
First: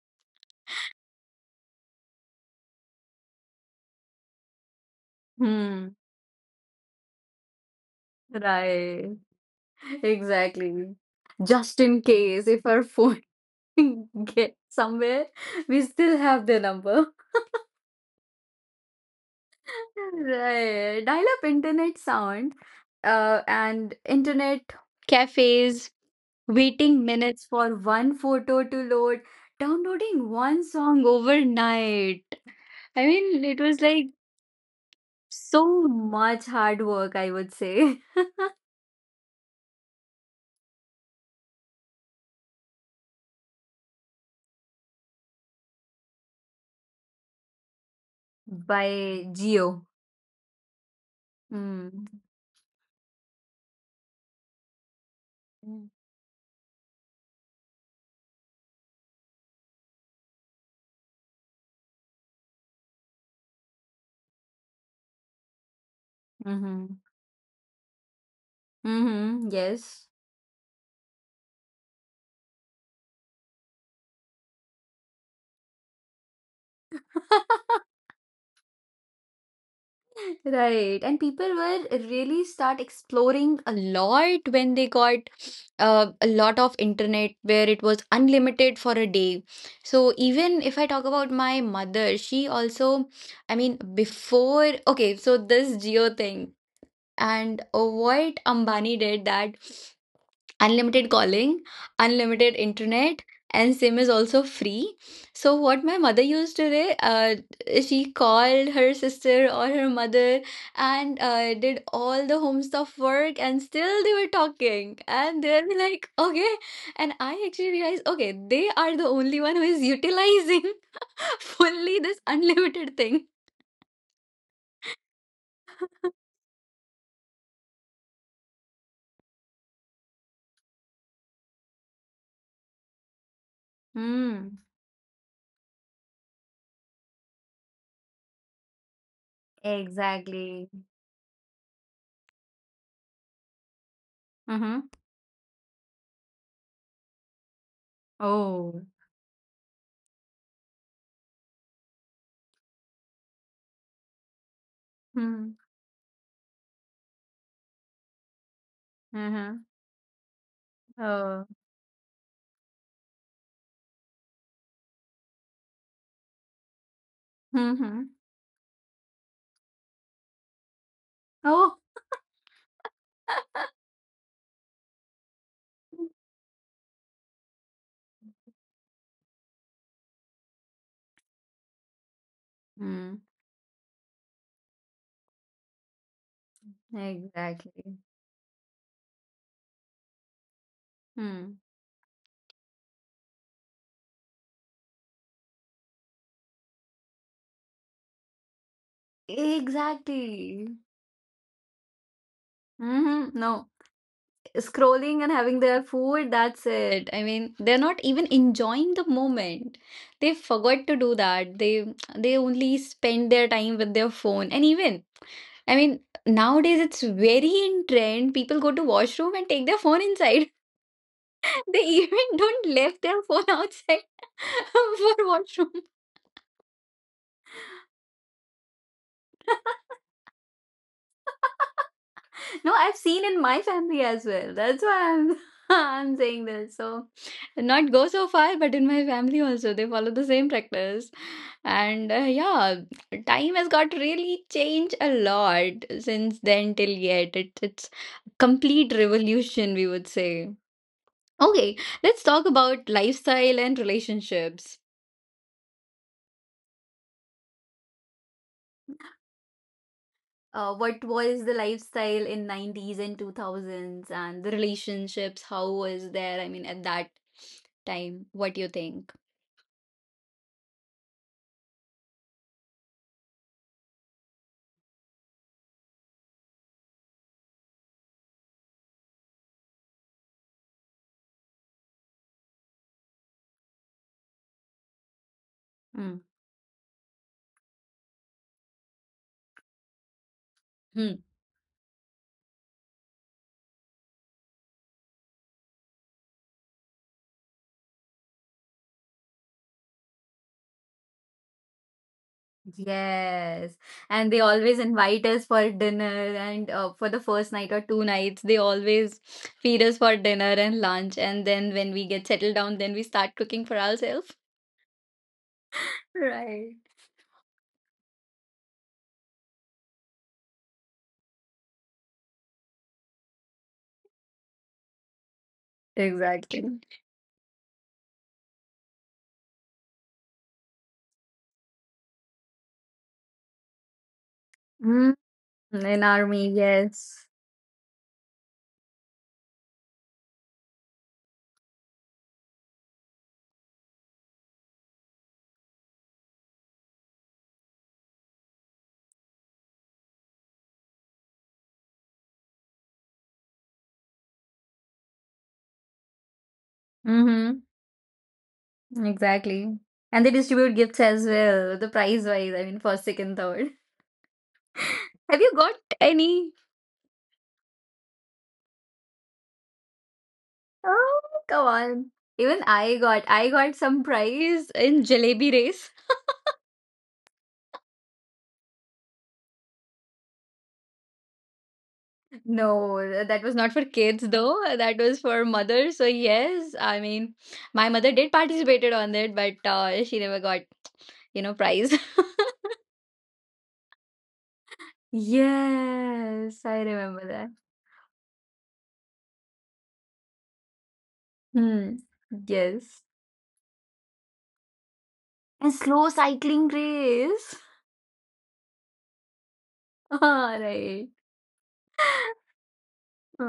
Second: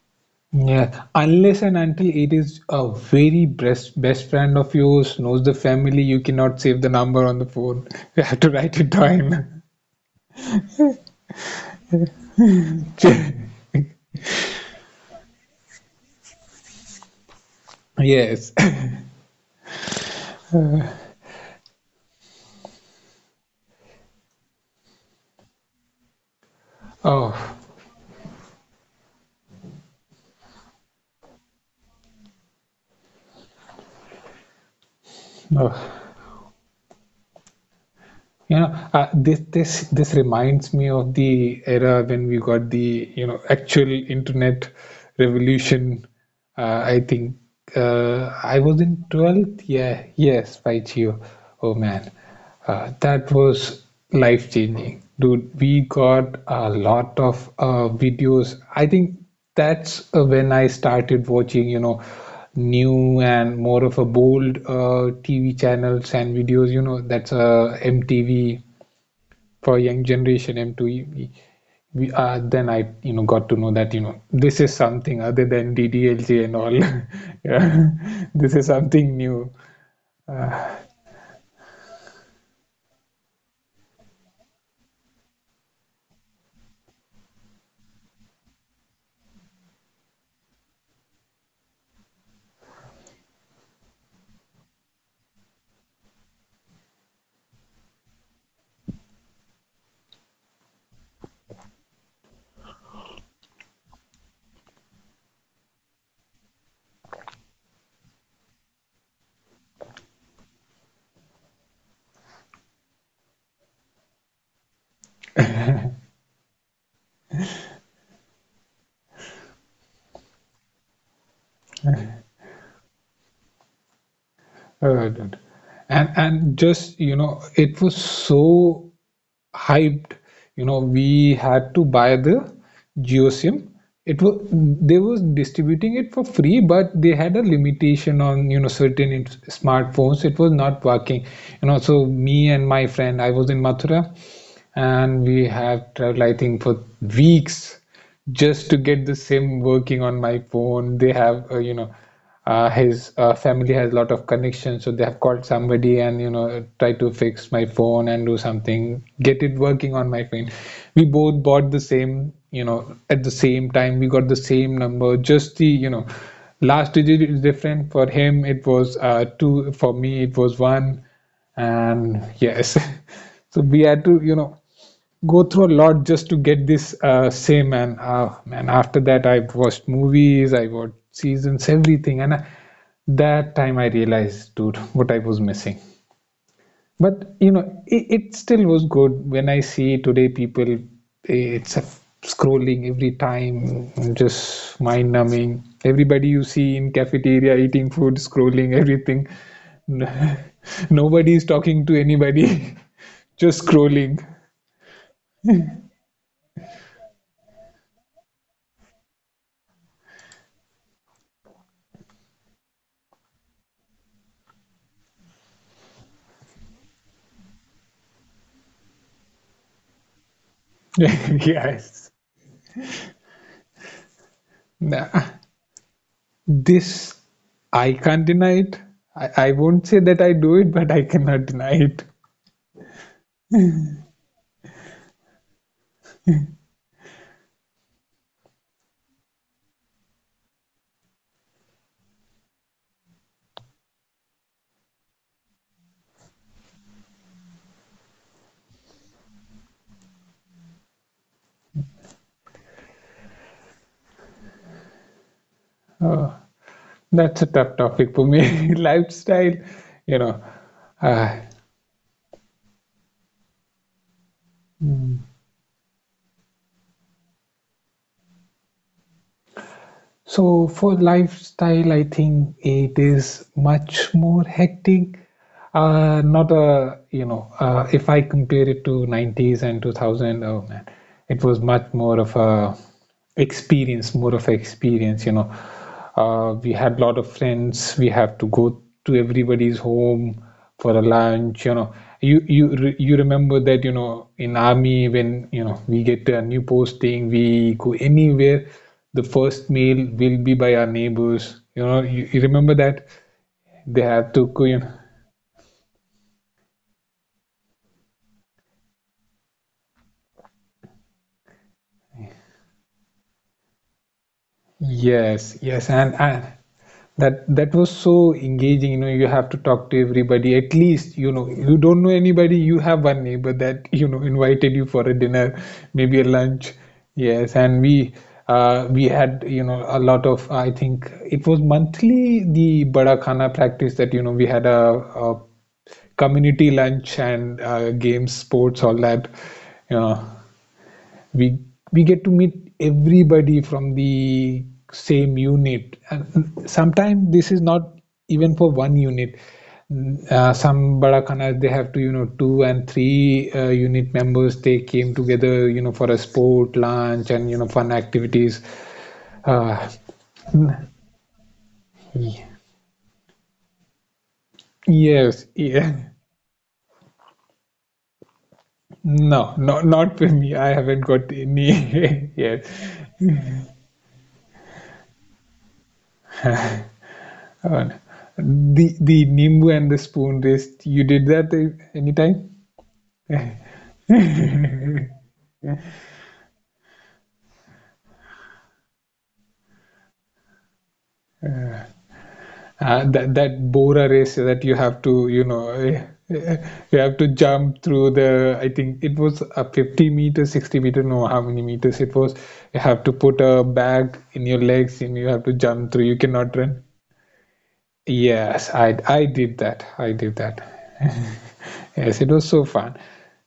S2: Yeah, unless and until it is a very best best friend of yours knows the
S1: Hmm.
S2: family, you cannot save the number on the phone. You have to write it
S1: Right.
S2: down.
S1: Exactly. Just in case if our phone gets somewhere, we still have the number.
S2: Yes.
S1: Right. Dial-up internet sound, and internet cafes, waiting
S2: Oh,
S1: minutes for one photo to load, downloading one song overnight. I mean, it was like so
S2: oh.
S1: much hard work, I would say.
S2: This reminds me of the era when we got the actual internet revolution. I think I was in
S1: By
S2: 12th.
S1: Geo.
S2: Yeah, yes, by Geo. Oh
S1: Mm.
S2: man, that was life changing, dude. We got a lot of videos. I think that's when I started watching, new and more of a bold TV channels and videos. You
S1: Mm-hmm.
S2: know, that's MTV
S1: Mm-hmm.
S2: for young
S1: Yes.
S2: generation, MTV. Then I, got to know that, this is something other than DDLJ and all. Yeah, this is something new.
S1: Right. And people were really start exploring a lot when they got a lot of internet where it was unlimited for a day. So even if I talk about my mother, she also, I mean, before, okay, so this Geo thing, and what Ambani did that. Unlimited calling, unlimited internet, and SIM is also free. So what my mother used to do, she called her sister or her mother, and did all the home stuff work, and still they were talking, and they'll be like, okay. And I actually realized, okay, they are the only one who is utilizing fully this unlimited thing.
S2: Uh, and and just, it was so hyped. We had to buy the geosim. It was,
S1: Hmm.
S2: they was distributing it for free, but they had a limitation on certain smartphones. It was
S1: Exactly.
S2: not working. So me and my friend, I was in Mathura.
S1: Mm-hmm.
S2: And we have traveled, I think, for weeks just to
S1: Oh.
S2: get the sim working on my phone. They have, his family has a lot of connections, so they have called
S1: Hmm.
S2: somebody and try to fix my phone and do something, get it
S1: Mm-hmm.
S2: working on my phone. We both
S1: Oh.
S2: bought the same, at the same time. We got the same number, just the, last digit is different.
S1: Mm-hmm.
S2: For him it was two, for me it was one.
S1: Oh,
S2: And yes. So we had to, go through a lot just to get this same. And man, after that, I watched movies, I watched seasons, everything. And
S1: hmm,
S2: that time I realized, dude, what I was missing. But
S1: exactly.
S2: it still was good. When I see today people,
S1: Hmm.
S2: it's a scrolling every time, just mind numbing. Everybody you see in cafeteria eating food, scrolling everything.
S1: Exactly.
S2: Nobody is talking to anybody.
S1: No,
S2: Just scrolling.
S1: scrolling and having their food, that's it. I mean, they're not even enjoying the moment. They forgot to do that. They only spend their time with their phone. And even, I mean, nowadays it's very in trend. People go to washroom and take their phone inside. They
S2: Yes.
S1: even don't left their phone outside for
S2: Nah,
S1: washroom.
S2: this I can't deny it. I won't say that I do it, but I cannot deny it.
S1: No, I've seen in my family as well. That's why I'm I'm saying this. So not go so far, but in my family also they follow the same practice. And yeah, time has got really changed a lot since then till yet. It's complete revolution, we would say. Okay, let's talk about lifestyle and relationships.
S2: Uh, that's a tough topic for me. Lifestyle, you know,
S1: What was
S2: uh,
S1: the lifestyle in 90s and 2000s and the relationships, how was there? I mean, at that time, what you think?
S2: so for lifestyle, I think it is much more hectic. Not a, if I compare it to 90s and 2000, oh man, it was much more of a experience, more of a experience, you know.
S1: Mm.
S2: We had lot of friends. We have to go to everybody's home for a
S1: Hmm.
S2: lunch, you know. You remember that, in army when, we get a new posting, we go anywhere. The first meal will be by our neighbors. You remember that
S1: Yes,
S2: they
S1: and
S2: have
S1: they
S2: to,
S1: always invite us for dinner, and for the first night or 2 nights, they always feed us for dinner and lunch. And then when we get settled down, then we start cooking for ourselves.
S2: yes, yes, and
S1: Right.
S2: that was so engaging. You have to talk to everybody. At least, you don't know anybody. You have one neighbor that invited you for a dinner, maybe a lunch.
S1: Exactly.
S2: Yes. and we We had, a lot of, I think it was monthly, the bada khana practice, that we had a,
S1: Mm.
S2: a
S1: In army,
S2: community lunch
S1: yes.
S2: and games, sports, all that. you know we we get to meet everybody from the same unit. And sometimes this is not even for one unit. Some barakanas, they have to, two and three unit members, they came together for a sport lunch and
S1: Mm-hmm.
S2: fun activities. uh,
S1: Exactly. And they distribute gifts as well, the prize wise, I mean, first, second, third. Have
S2: yes
S1: you got
S2: yeah.
S1: any?
S2: No, no, not for me. I haven't
S1: Oh,
S2: got
S1: come
S2: any
S1: on. Even
S2: yet.
S1: I got some prize in jalebi race.
S2: Uh, the nimbu and the spoon race, you did that, anytime?
S1: No, that was not for kids though. That was for mothers. So yes, I mean, my mother did participated on that, but she never got, prize.
S2: That bora race that you have to, eh,
S1: Yes, I
S2: you have
S1: remember
S2: to
S1: that.
S2: jump through. The, I think, it was a 50 meter, 60 meter, no, how many
S1: Hmm.
S2: meters it was? You
S1: Yes.
S2: have to put a bag in your legs and you have to
S1: And
S2: jump through.
S1: slow
S2: You cannot
S1: cycling
S2: run.
S1: race.
S2: Yes, I did that. I did
S1: All
S2: that.
S1: right.
S2: Yes, it was so fun.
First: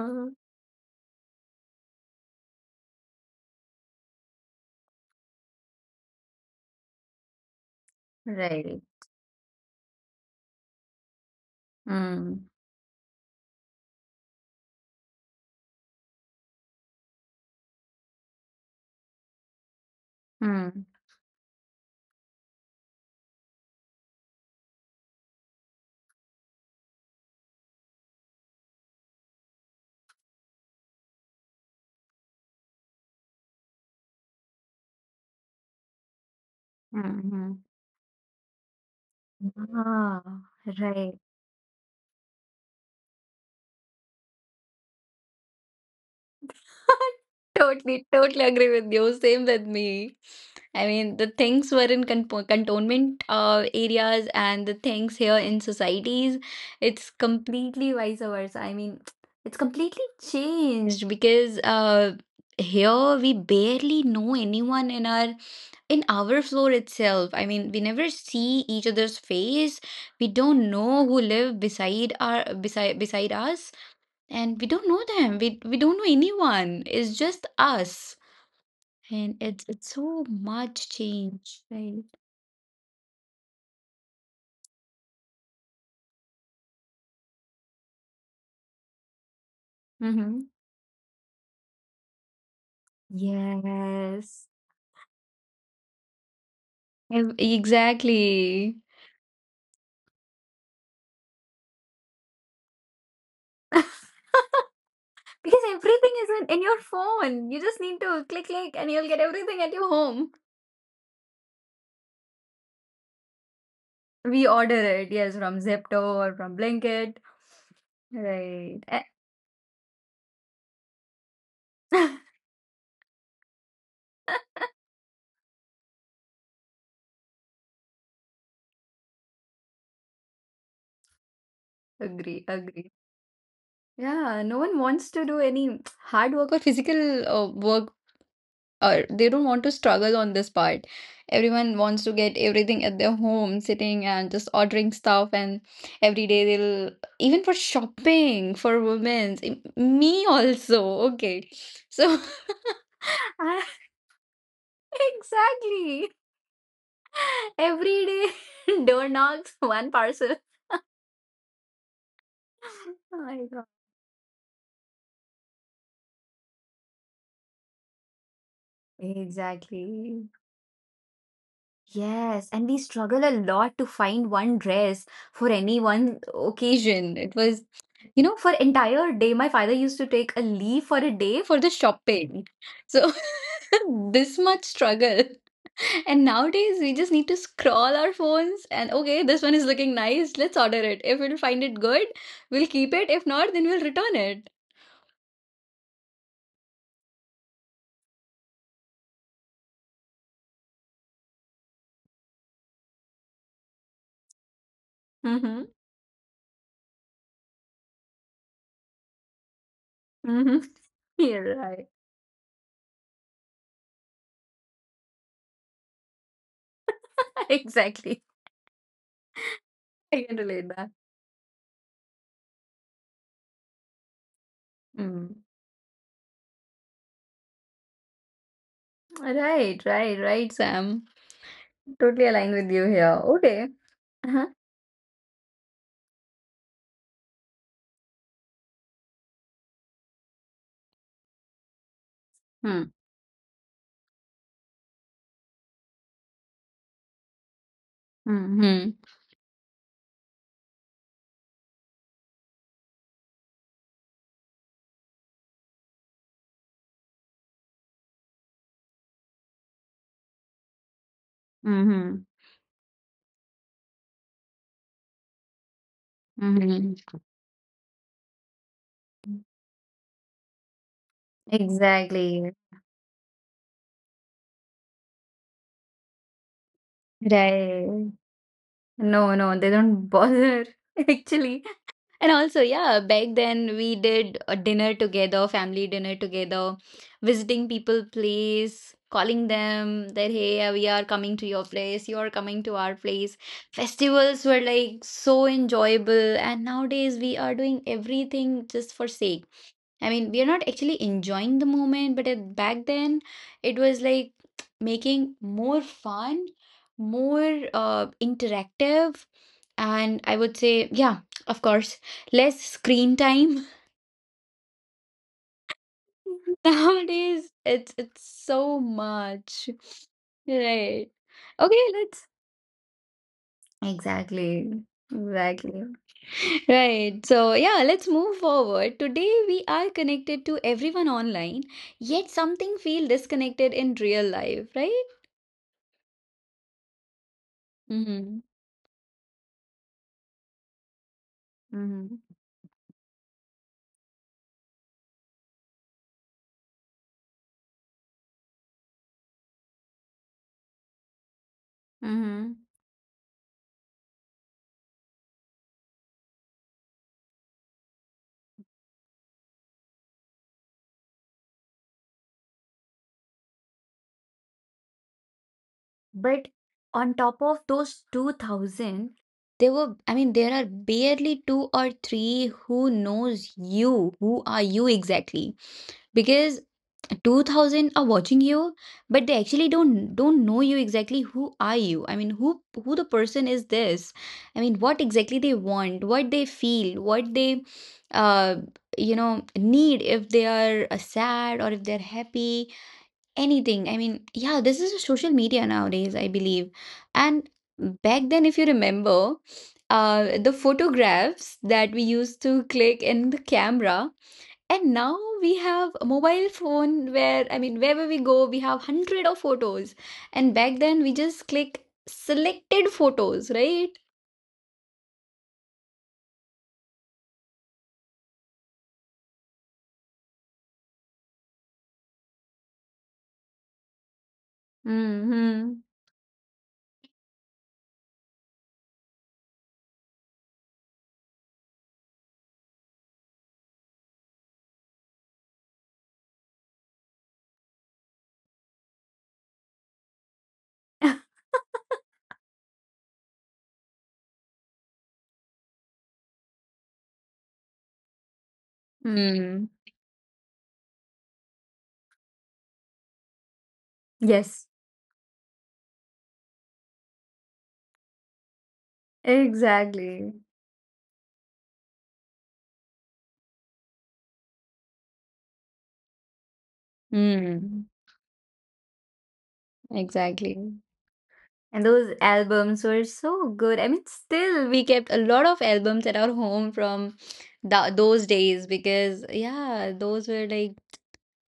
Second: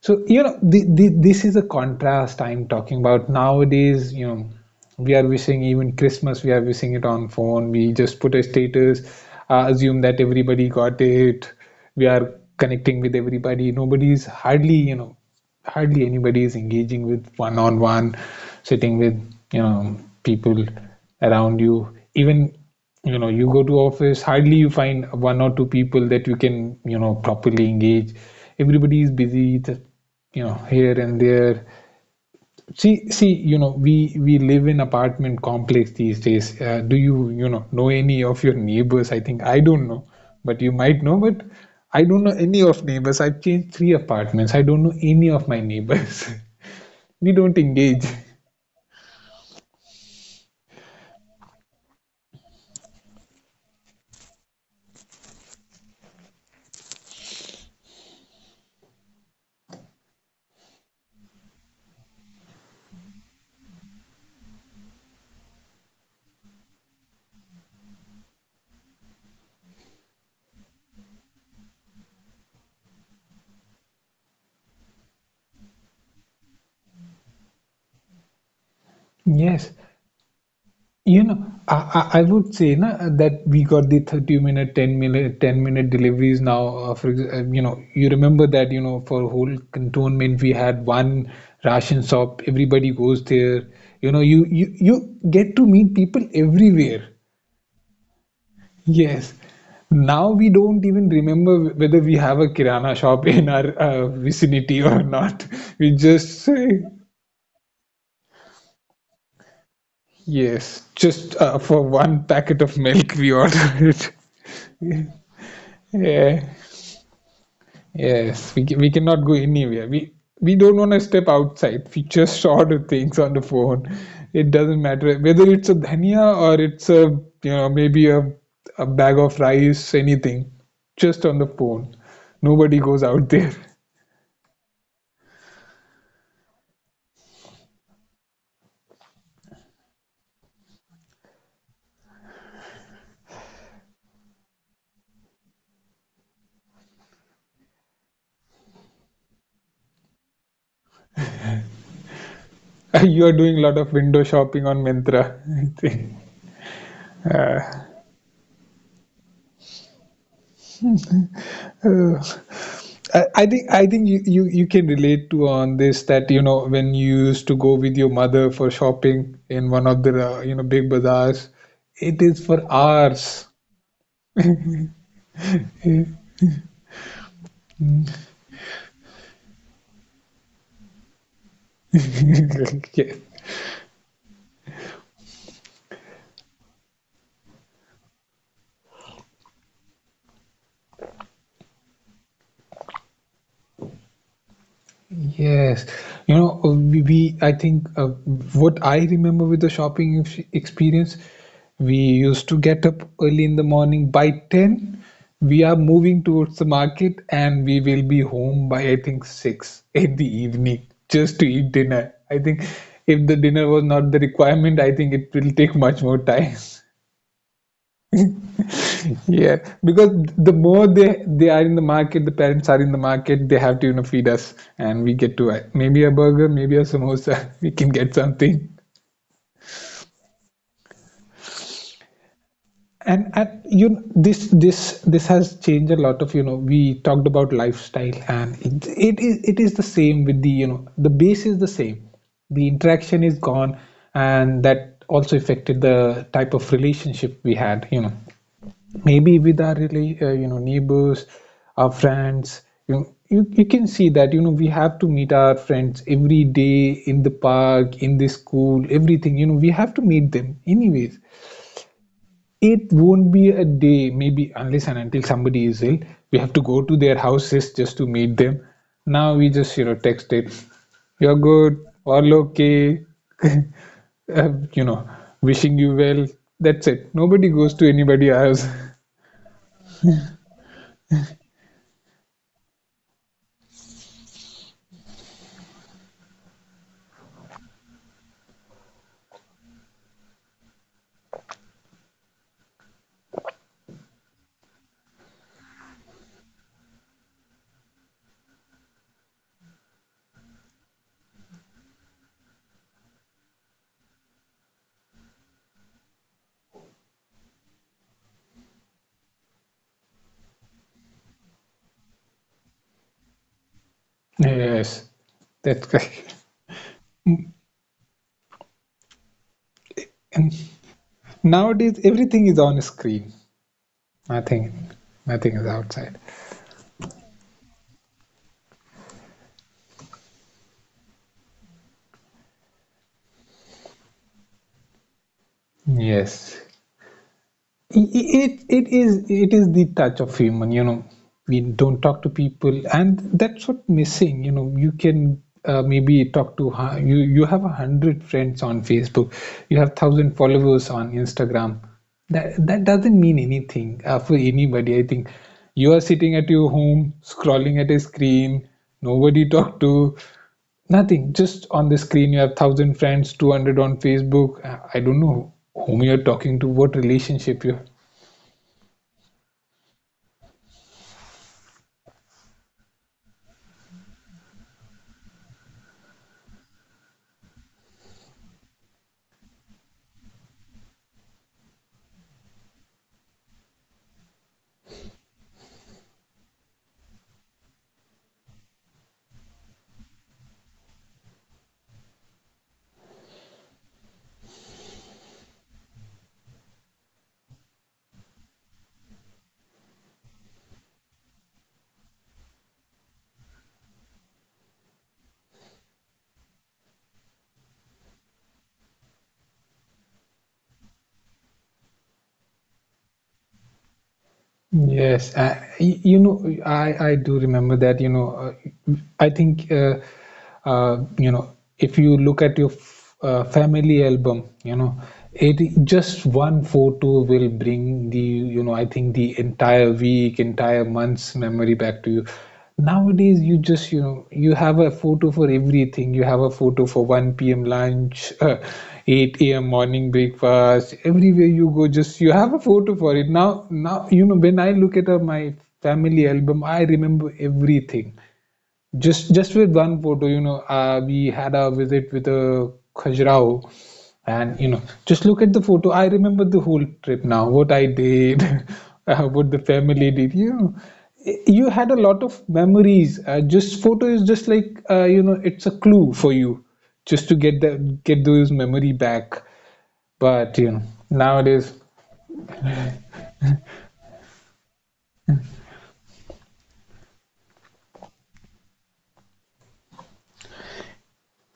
S2: So, this is a contrast I'm talking about. Nowadays, we are wishing even Christmas, we are wishing it on phone. We just put a
S1: right.
S2: status, assume that everybody got it. We are
S1: Mm,
S2: connecting with everybody. Nobody's hardly, hardly anybody is engaging with one on one, sitting with you know people
S1: mm,
S2: around you. Even you go to office, hardly you find one or two people that you can properly engage. Everybody is busy, here and there. See, we live in apartment complex these days. Do
S1: mm,
S2: you, you
S1: mm.
S2: know, know any of your neighbors? I think I don't know,
S1: Ah,
S2: but you might
S1: right.
S2: know. But I don't know any of neighbors. I've changed three apartments. I don't know any of my neighbors. We don't engage.
S1: Totally, totally agree with you. Same with me. I mean, the things were in cantonment areas, and the things here in societies, it's completely vice versa. I mean, it's completely changed because here we barely know anyone in our floor itself. I mean, we never see each other's face. We don't know who live beside our beside beside us, and we don't know them. We don't know anyone. It's just us. And it's
S2: Yes.
S1: it's so much
S2: You know,
S1: change, right?
S2: I would say na, that we got the 30 minute, 10 minute, 10-minute deliveries now. For ex- you know, you remember that you know for whole
S1: Mm-hmm.
S2: cantonment we had one ration shop. Everybody goes there. You know, you
S1: Yes.
S2: you you get to meet people everywhere.
S1: Exactly.
S2: Yes. Now we don't even remember whether we have a kirana shop in our vicinity or not.
S1: Because
S2: We
S1: everything is
S2: just
S1: in your
S2: say
S1: phone. You just need to click, click, and you'll get everything at your home.
S2: yes. Just for one packet of milk, we order it.
S1: We order it, yes, from Zepto or
S2: Yeah.
S1: from Blinkit.
S2: Yes, we can,
S1: Right.
S2: we
S1: Eh,
S2: cannot go anywhere. We don't want to step outside. We just order things on the phone. It doesn't matter whether it's a dhania or it's a you know maybe a bag of rice, anything, just on the phone.
S1: Agree,
S2: Nobody
S1: agree.
S2: goes out there.
S1: Yeah, no one wants to do any hard work or physical work, or they don't want to struggle on this part. Everyone wants to get everything at their home, sitting and just ordering stuff, and every day they'll, even for shopping for women's me also. Okay, so
S2: You are doing a
S1: I-
S2: lot of window shopping on Myntra, I think.
S1: exactly.
S2: Uh,
S1: Every day, door knocks, one parcel.
S2: uh,
S1: Oh
S2: I I
S1: my God.
S2: think I think you, you can relate to on this that you know when you used to go with your mother for shopping in one of the
S1: Exactly.
S2: you know big bazaars, it is
S1: Yes,
S2: for
S1: and we struggle a
S2: hours.
S1: lot to find one dress for any one occasion. It was, for entire day, my father used to take a leave for a day for the shopping.
S2: Yeah.
S1: So this much struggle. And nowadays, we just need to scroll our phones and okay, this one is looking nice. Let's order it. If we'll find it good, we'll keep it. If not, then we'll return it.
S2: Yes, you know, we I think what I remember with the shopping experience, we used to get up early in the morning by 10. We
S1: Hmm.
S2: are moving towards the market and we will be home by I think 6 in the
S1: Mhm.
S2: evening just to
S1: You're
S2: eat
S1: right.
S2: dinner. I think if the dinner was not the requirement, I think it will take much more time.
S1: Exactly.
S2: Yeah, because
S1: I can
S2: the
S1: relate
S2: more
S1: that.
S2: they they are in the market, the parents are in the market, they have to, you know, feed us and we get
S1: Mm.
S2: to maybe a burger, maybe a samosa, we can get something.
S1: Right, right, right, Sam. Totally aligned with you here.
S2: And
S1: Okay.
S2: you know,
S1: Uh-huh.
S2: this has changed a lot of, you know, we talked about lifestyle and it is the same with the, you know, the base is the same. The
S1: Hmm.
S2: interaction is gone and that also affected the type of relationship we had, you know.
S1: Mm-hmm.
S2: Maybe with our really you know neighbors, our friends, you know, you can see that you know we have to meet our friends every day in the park in the school everything, you know, we have to meet them anyways.
S1: Mm-hmm.
S2: It won't be a day maybe unless and until somebody is ill. We have to go to
S1: Mm-hmm.
S2: their houses just to meet them. Now we just, you know, text it. You're good, all
S1: Exactly.
S2: okay. You know, wishing you well. That's it, nobody goes to
S1: Right.
S2: anybody else.
S1: No, no, they don't bother. Actually, and also, yeah, back then we did a dinner together, family dinner together, visiting people place, calling them that hey, we are coming to your place, you are coming to our place. Festivals were like so enjoyable, and nowadays we are doing everything just for sake. I mean, we are not actually enjoying the moment, but back then it was like making more fun, more interactive. And I would say, yeah, of course, less screen time.
S2: Yes, that's correct.
S1: Nowadays, it's so much,
S2: And
S1: right? Okay,
S2: nowadays,
S1: let's
S2: everything is on screen.
S1: exactly,
S2: Nothing, nothing is
S1: exactly.
S2: outside.
S1: Right. So, yeah, let's move forward. Today, we are connected to everyone online, yet something feel disconnected in real life, right?
S2: Yes.
S1: Mm-hmm.
S2: it it is the touch of human, you know. We don't
S1: Mm-hmm.
S2: talk to people and that's what missing. You know, you can maybe talk to you, you have a hundred friends on Facebook, you have thousand followers on Instagram.
S1: Mm-hmm.
S2: That that doesn't mean anything for anybody, I think. You are sitting at your home scrolling at a screen. Nobody talk to, nothing, just on the screen. You have 1000 friends, 200 on Facebook. I don't know whom you are
S1: But
S2: talking to, what
S1: on top of
S2: relationship you.
S1: those 2000, There were, I mean, there are barely two or three who knows you. Who are you exactly? Because 2000 are watching you, but they actually don't know you exactly. Who are you? I mean, who the person is this. I mean, what exactly they want, what they feel, what they uh need, if they are sad or if they're happy, anything. I mean, yeah, this is a social media nowadays, I believe. And back then, if you remember, the photographs that we used to click in the camera, and now we have a mobile phone where, I mean, wherever we go, we have hundred of photos. And back then we just click selected photos, right?
S2: Yes, I, you know, I do remember that. You know, uh, I think you know, if you look at your f family album, you know, it
S1: Mm-hmm.
S2: just one photo will bring the you know I think the entire week, entire month's memory back to you. Nowadays, you just, you know, you have a photo for everything. You have a photo for 1 p.m. lunch, 8 a.m. morning breakfast. Everywhere you go, just you have a photo for it. You know, when I look at my family album, I remember everything. Just
S1: Mm.
S2: with one photo, you know, we had a visit with a Khajuraho, and
S1: Yes,
S2: you know, just look at the photo. I remember the whole trip now. What I did, what the family
S1: exactly.
S2: did. You had a lot of memories. Just photo is just like you know, it's a clue for you, just to get
S1: Mm,
S2: that get those memory back.
S1: exactly.
S2: But you know, nowadays,
S1: And those albums were so good. I mean, still, we kept a lot of albums at our home from those days, because, yeah, those were like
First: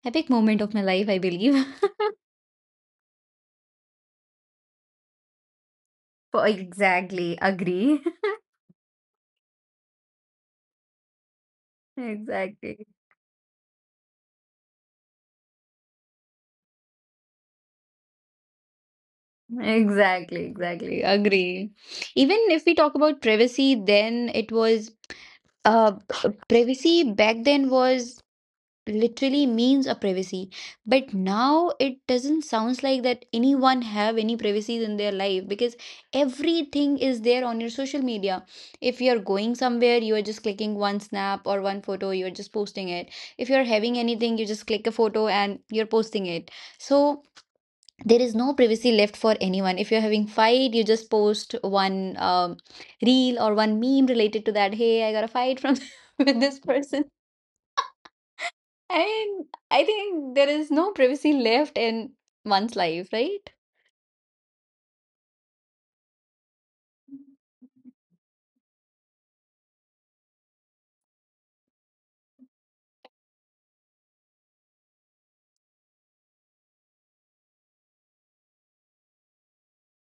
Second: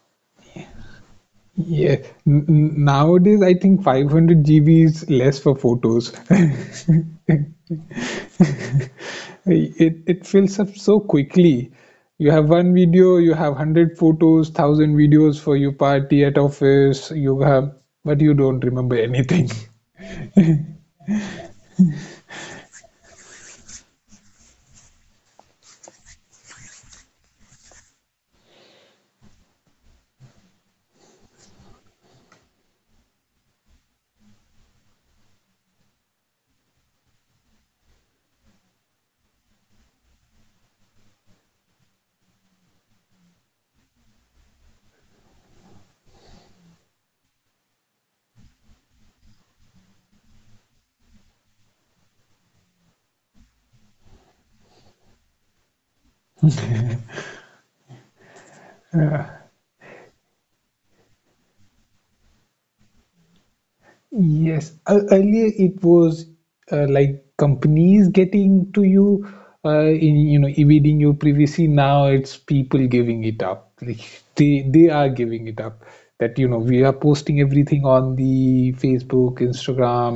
S1: epic moment of my life, I believe.
S2: yeah, nowadays I think 500 GB is less for photos.
S1: For exactly agree.
S2: It fills up so quickly. You have one
S1: Exactly.
S2: video, you have 100 photos, 1000 videos for your party at office you have, but you don't remember anything.
S1: Exactly. Exactly. Agree. Even if we talk about privacy, then it was uh privacy. Back then was literally means a privacy. But now it doesn't sounds like that anyone have any privacy in their life, because everything is there on your social media. If you're going somewhere, you are just clicking one snap or one photo, you're just posting it. If you're having anything, you just click a photo and you're posting it. So there is no privacy left for anyone. If you're having fight, you just post one reel or one meme related to that. Hey, I got a fight from with this person. I mean, I think there is no privacy left in one's life, right?
S2: Yes, earlier it was like companies getting to you in you know evading your privacy. Now it's people giving it up, like they are giving it up. That you know we are posting everything on the Facebook, Instagram,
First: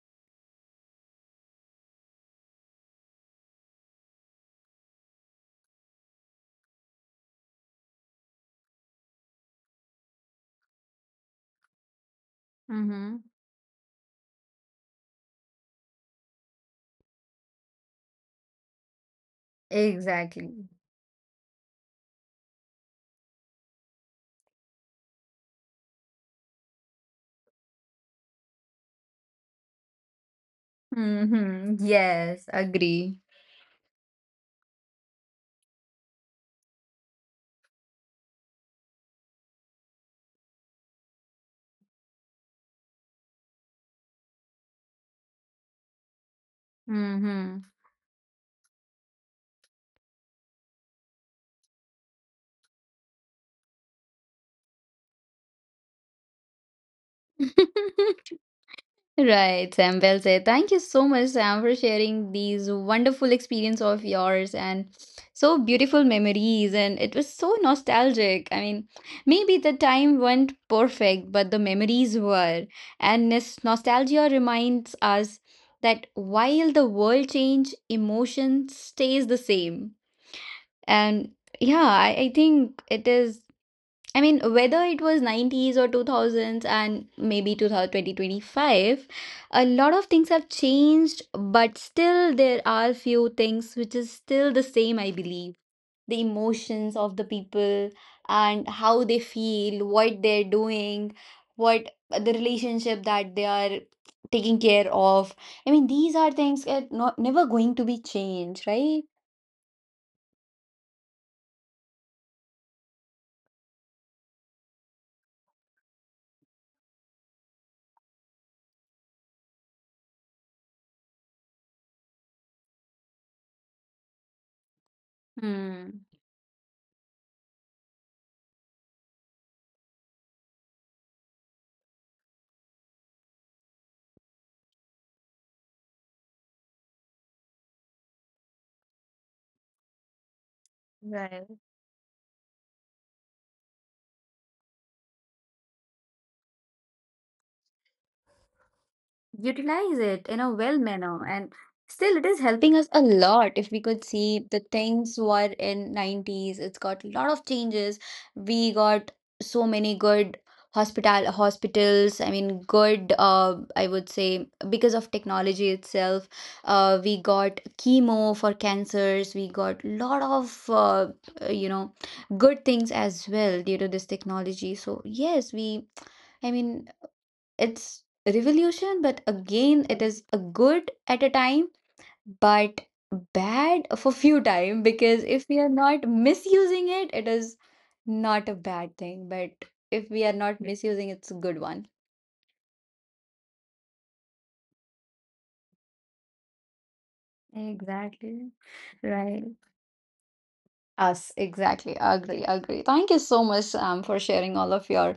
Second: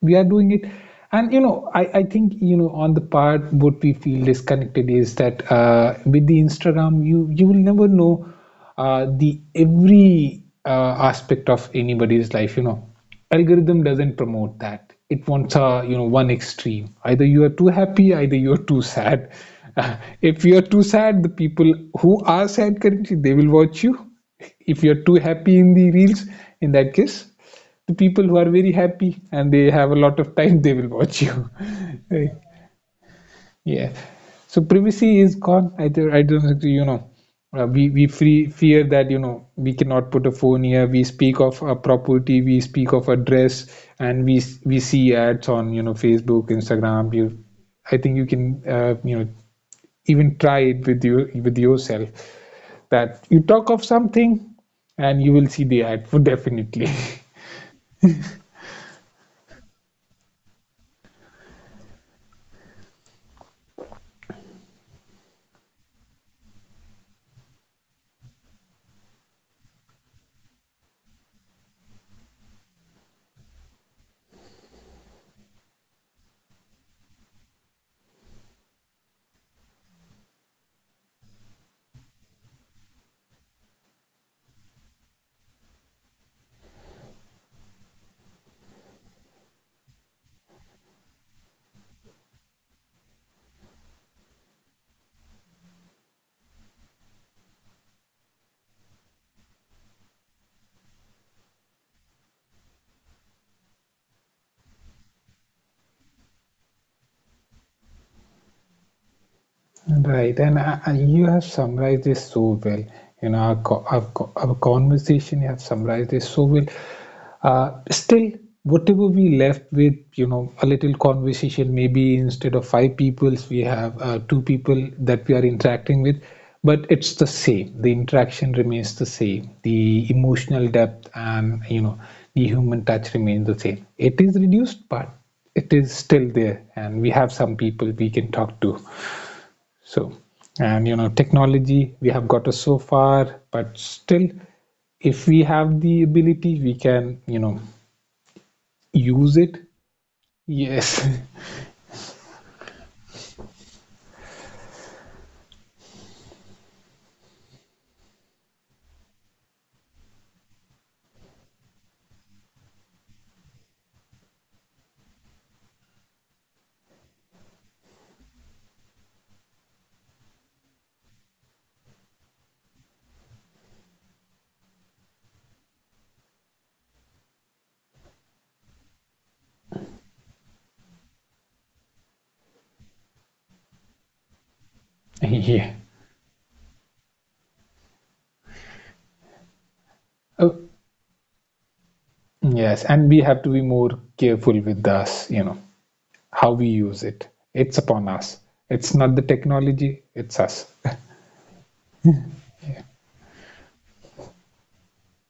S2: we are doing it. And you know I think you know on the part what we feel disconnected is that with the Instagram you you will never know the every aspect of anybody's life, you know.
S1: Mm-hmm.
S2: Algorithm doesn't promote that. It wants a you know one extreme, either you are too happy, either you are too sad. Uh, if you are
S1: Exactly.
S2: too sad, the people who are sad currently they will watch you. If you're too happy in the reels, in that case, the people who are very happy and they have a lot of time they will watch you.
S1: Mm-hmm,
S2: Right.
S1: yes, agree.
S2: Yeah, so privacy is gone. I, I don't think you know we we fear that you know we cannot put a phone here, we speak of a property, we speak of a dress, and we see ads on you know Facebook, Instagram, you.
S1: Mm-hmm.
S2: I think you can you know even try it with you with yourself, that you talk of something and you will see the ad for definitely.
S1: Right, Sam. Well said. Thank you so much, Sam, for sharing these wonderful experience of yours and so beautiful memories. And it was so nostalgic. I mean, maybe the time weren't perfect, but the memories were. And this nostalgia reminds us that while the world change, emotion stays the same. And yeah, I think it is, I mean, whether it was 90's or 2000s and maybe 2025, a lot of things have changed, but still there are few things which is still the same, I believe. The emotions of the people, and how they feel, what they're doing, what the relationship that they are taking care of. I mean, these are things that not never going to be changed, right?
S2: Right, and you have summarized this so well. You know, our conversation, you have summarized this so well. Still, whatever we left with, you know, a little conversation, maybe instead of five peoples, we have two people that we are interacting
S1: Hmm.
S2: with, but it's the same. The interaction remains the same. The emotional depth and, you know, the human touch remains the same. It is reduced, but it is still there, and we have some people we can talk to. So, and you know,
S1: Right.
S2: technology, we have got us so far, but still, if we have the ability, we can, you know, use it.
S1: Utilize it in a well
S2: Yes.
S1: manner. And still it is helping us a lot. If we could see, the things were in 90's it's got a lot of changes. We got so many good hospitals, I mean good, I would say, because of technology itself, we got chemo for cancers, we got lot of uh, you know good things as well due to this technology. So yes, we, I mean, it's a revolution, but again, it is a good at a time, but bad for few time, because if we
S2: Yeah.
S1: are not misusing it, it is not a bad thing. But if we are
S2: Oh,
S1: not misusing, it's a good one.
S2: yes. And we have to be more careful with us, you know, how we use it. It's upon us.
S1: Exactly.
S2: It's not the
S1: Right.
S2: technology, it's us.
S1: Us, exactly. Agree, agree. Thank you so much, for sharing all of your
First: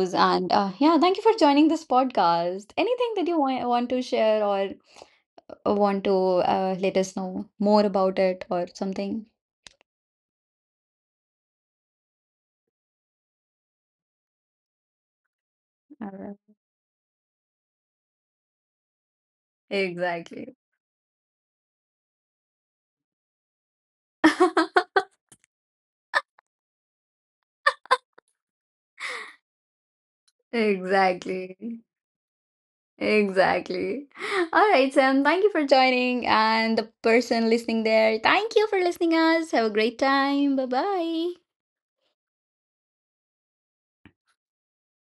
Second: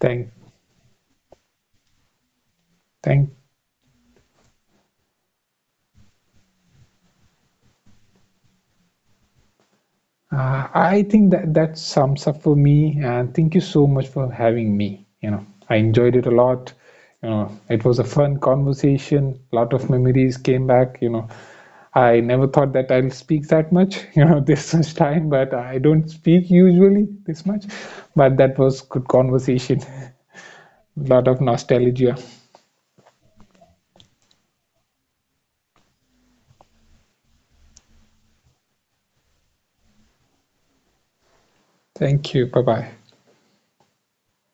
S2: thank,
S1: and yeah, thank you for joining this podcast. Anything that
S2: Thank,
S1: you want to share, or want to, let us know more about it or something?
S2: I think that that sums up for me, and thank you so much for having me. You know, I
S1: Uh,
S2: enjoyed it a lot. You know, it was a fun conversation. A lot of memories
S1: Exactly.
S2: came back. You know, I never thought that I'll speak that much. You know, this much time, but I don't speak usually this much. But that was good conversation. A lot of
S1: Exactly.
S2: nostalgia.
S1: Exactly. All right, Sam, thank you for joining. And the person listening there, thank you for listening us. Have a great time. Bye bye.
S2: Thank you. Bye bye.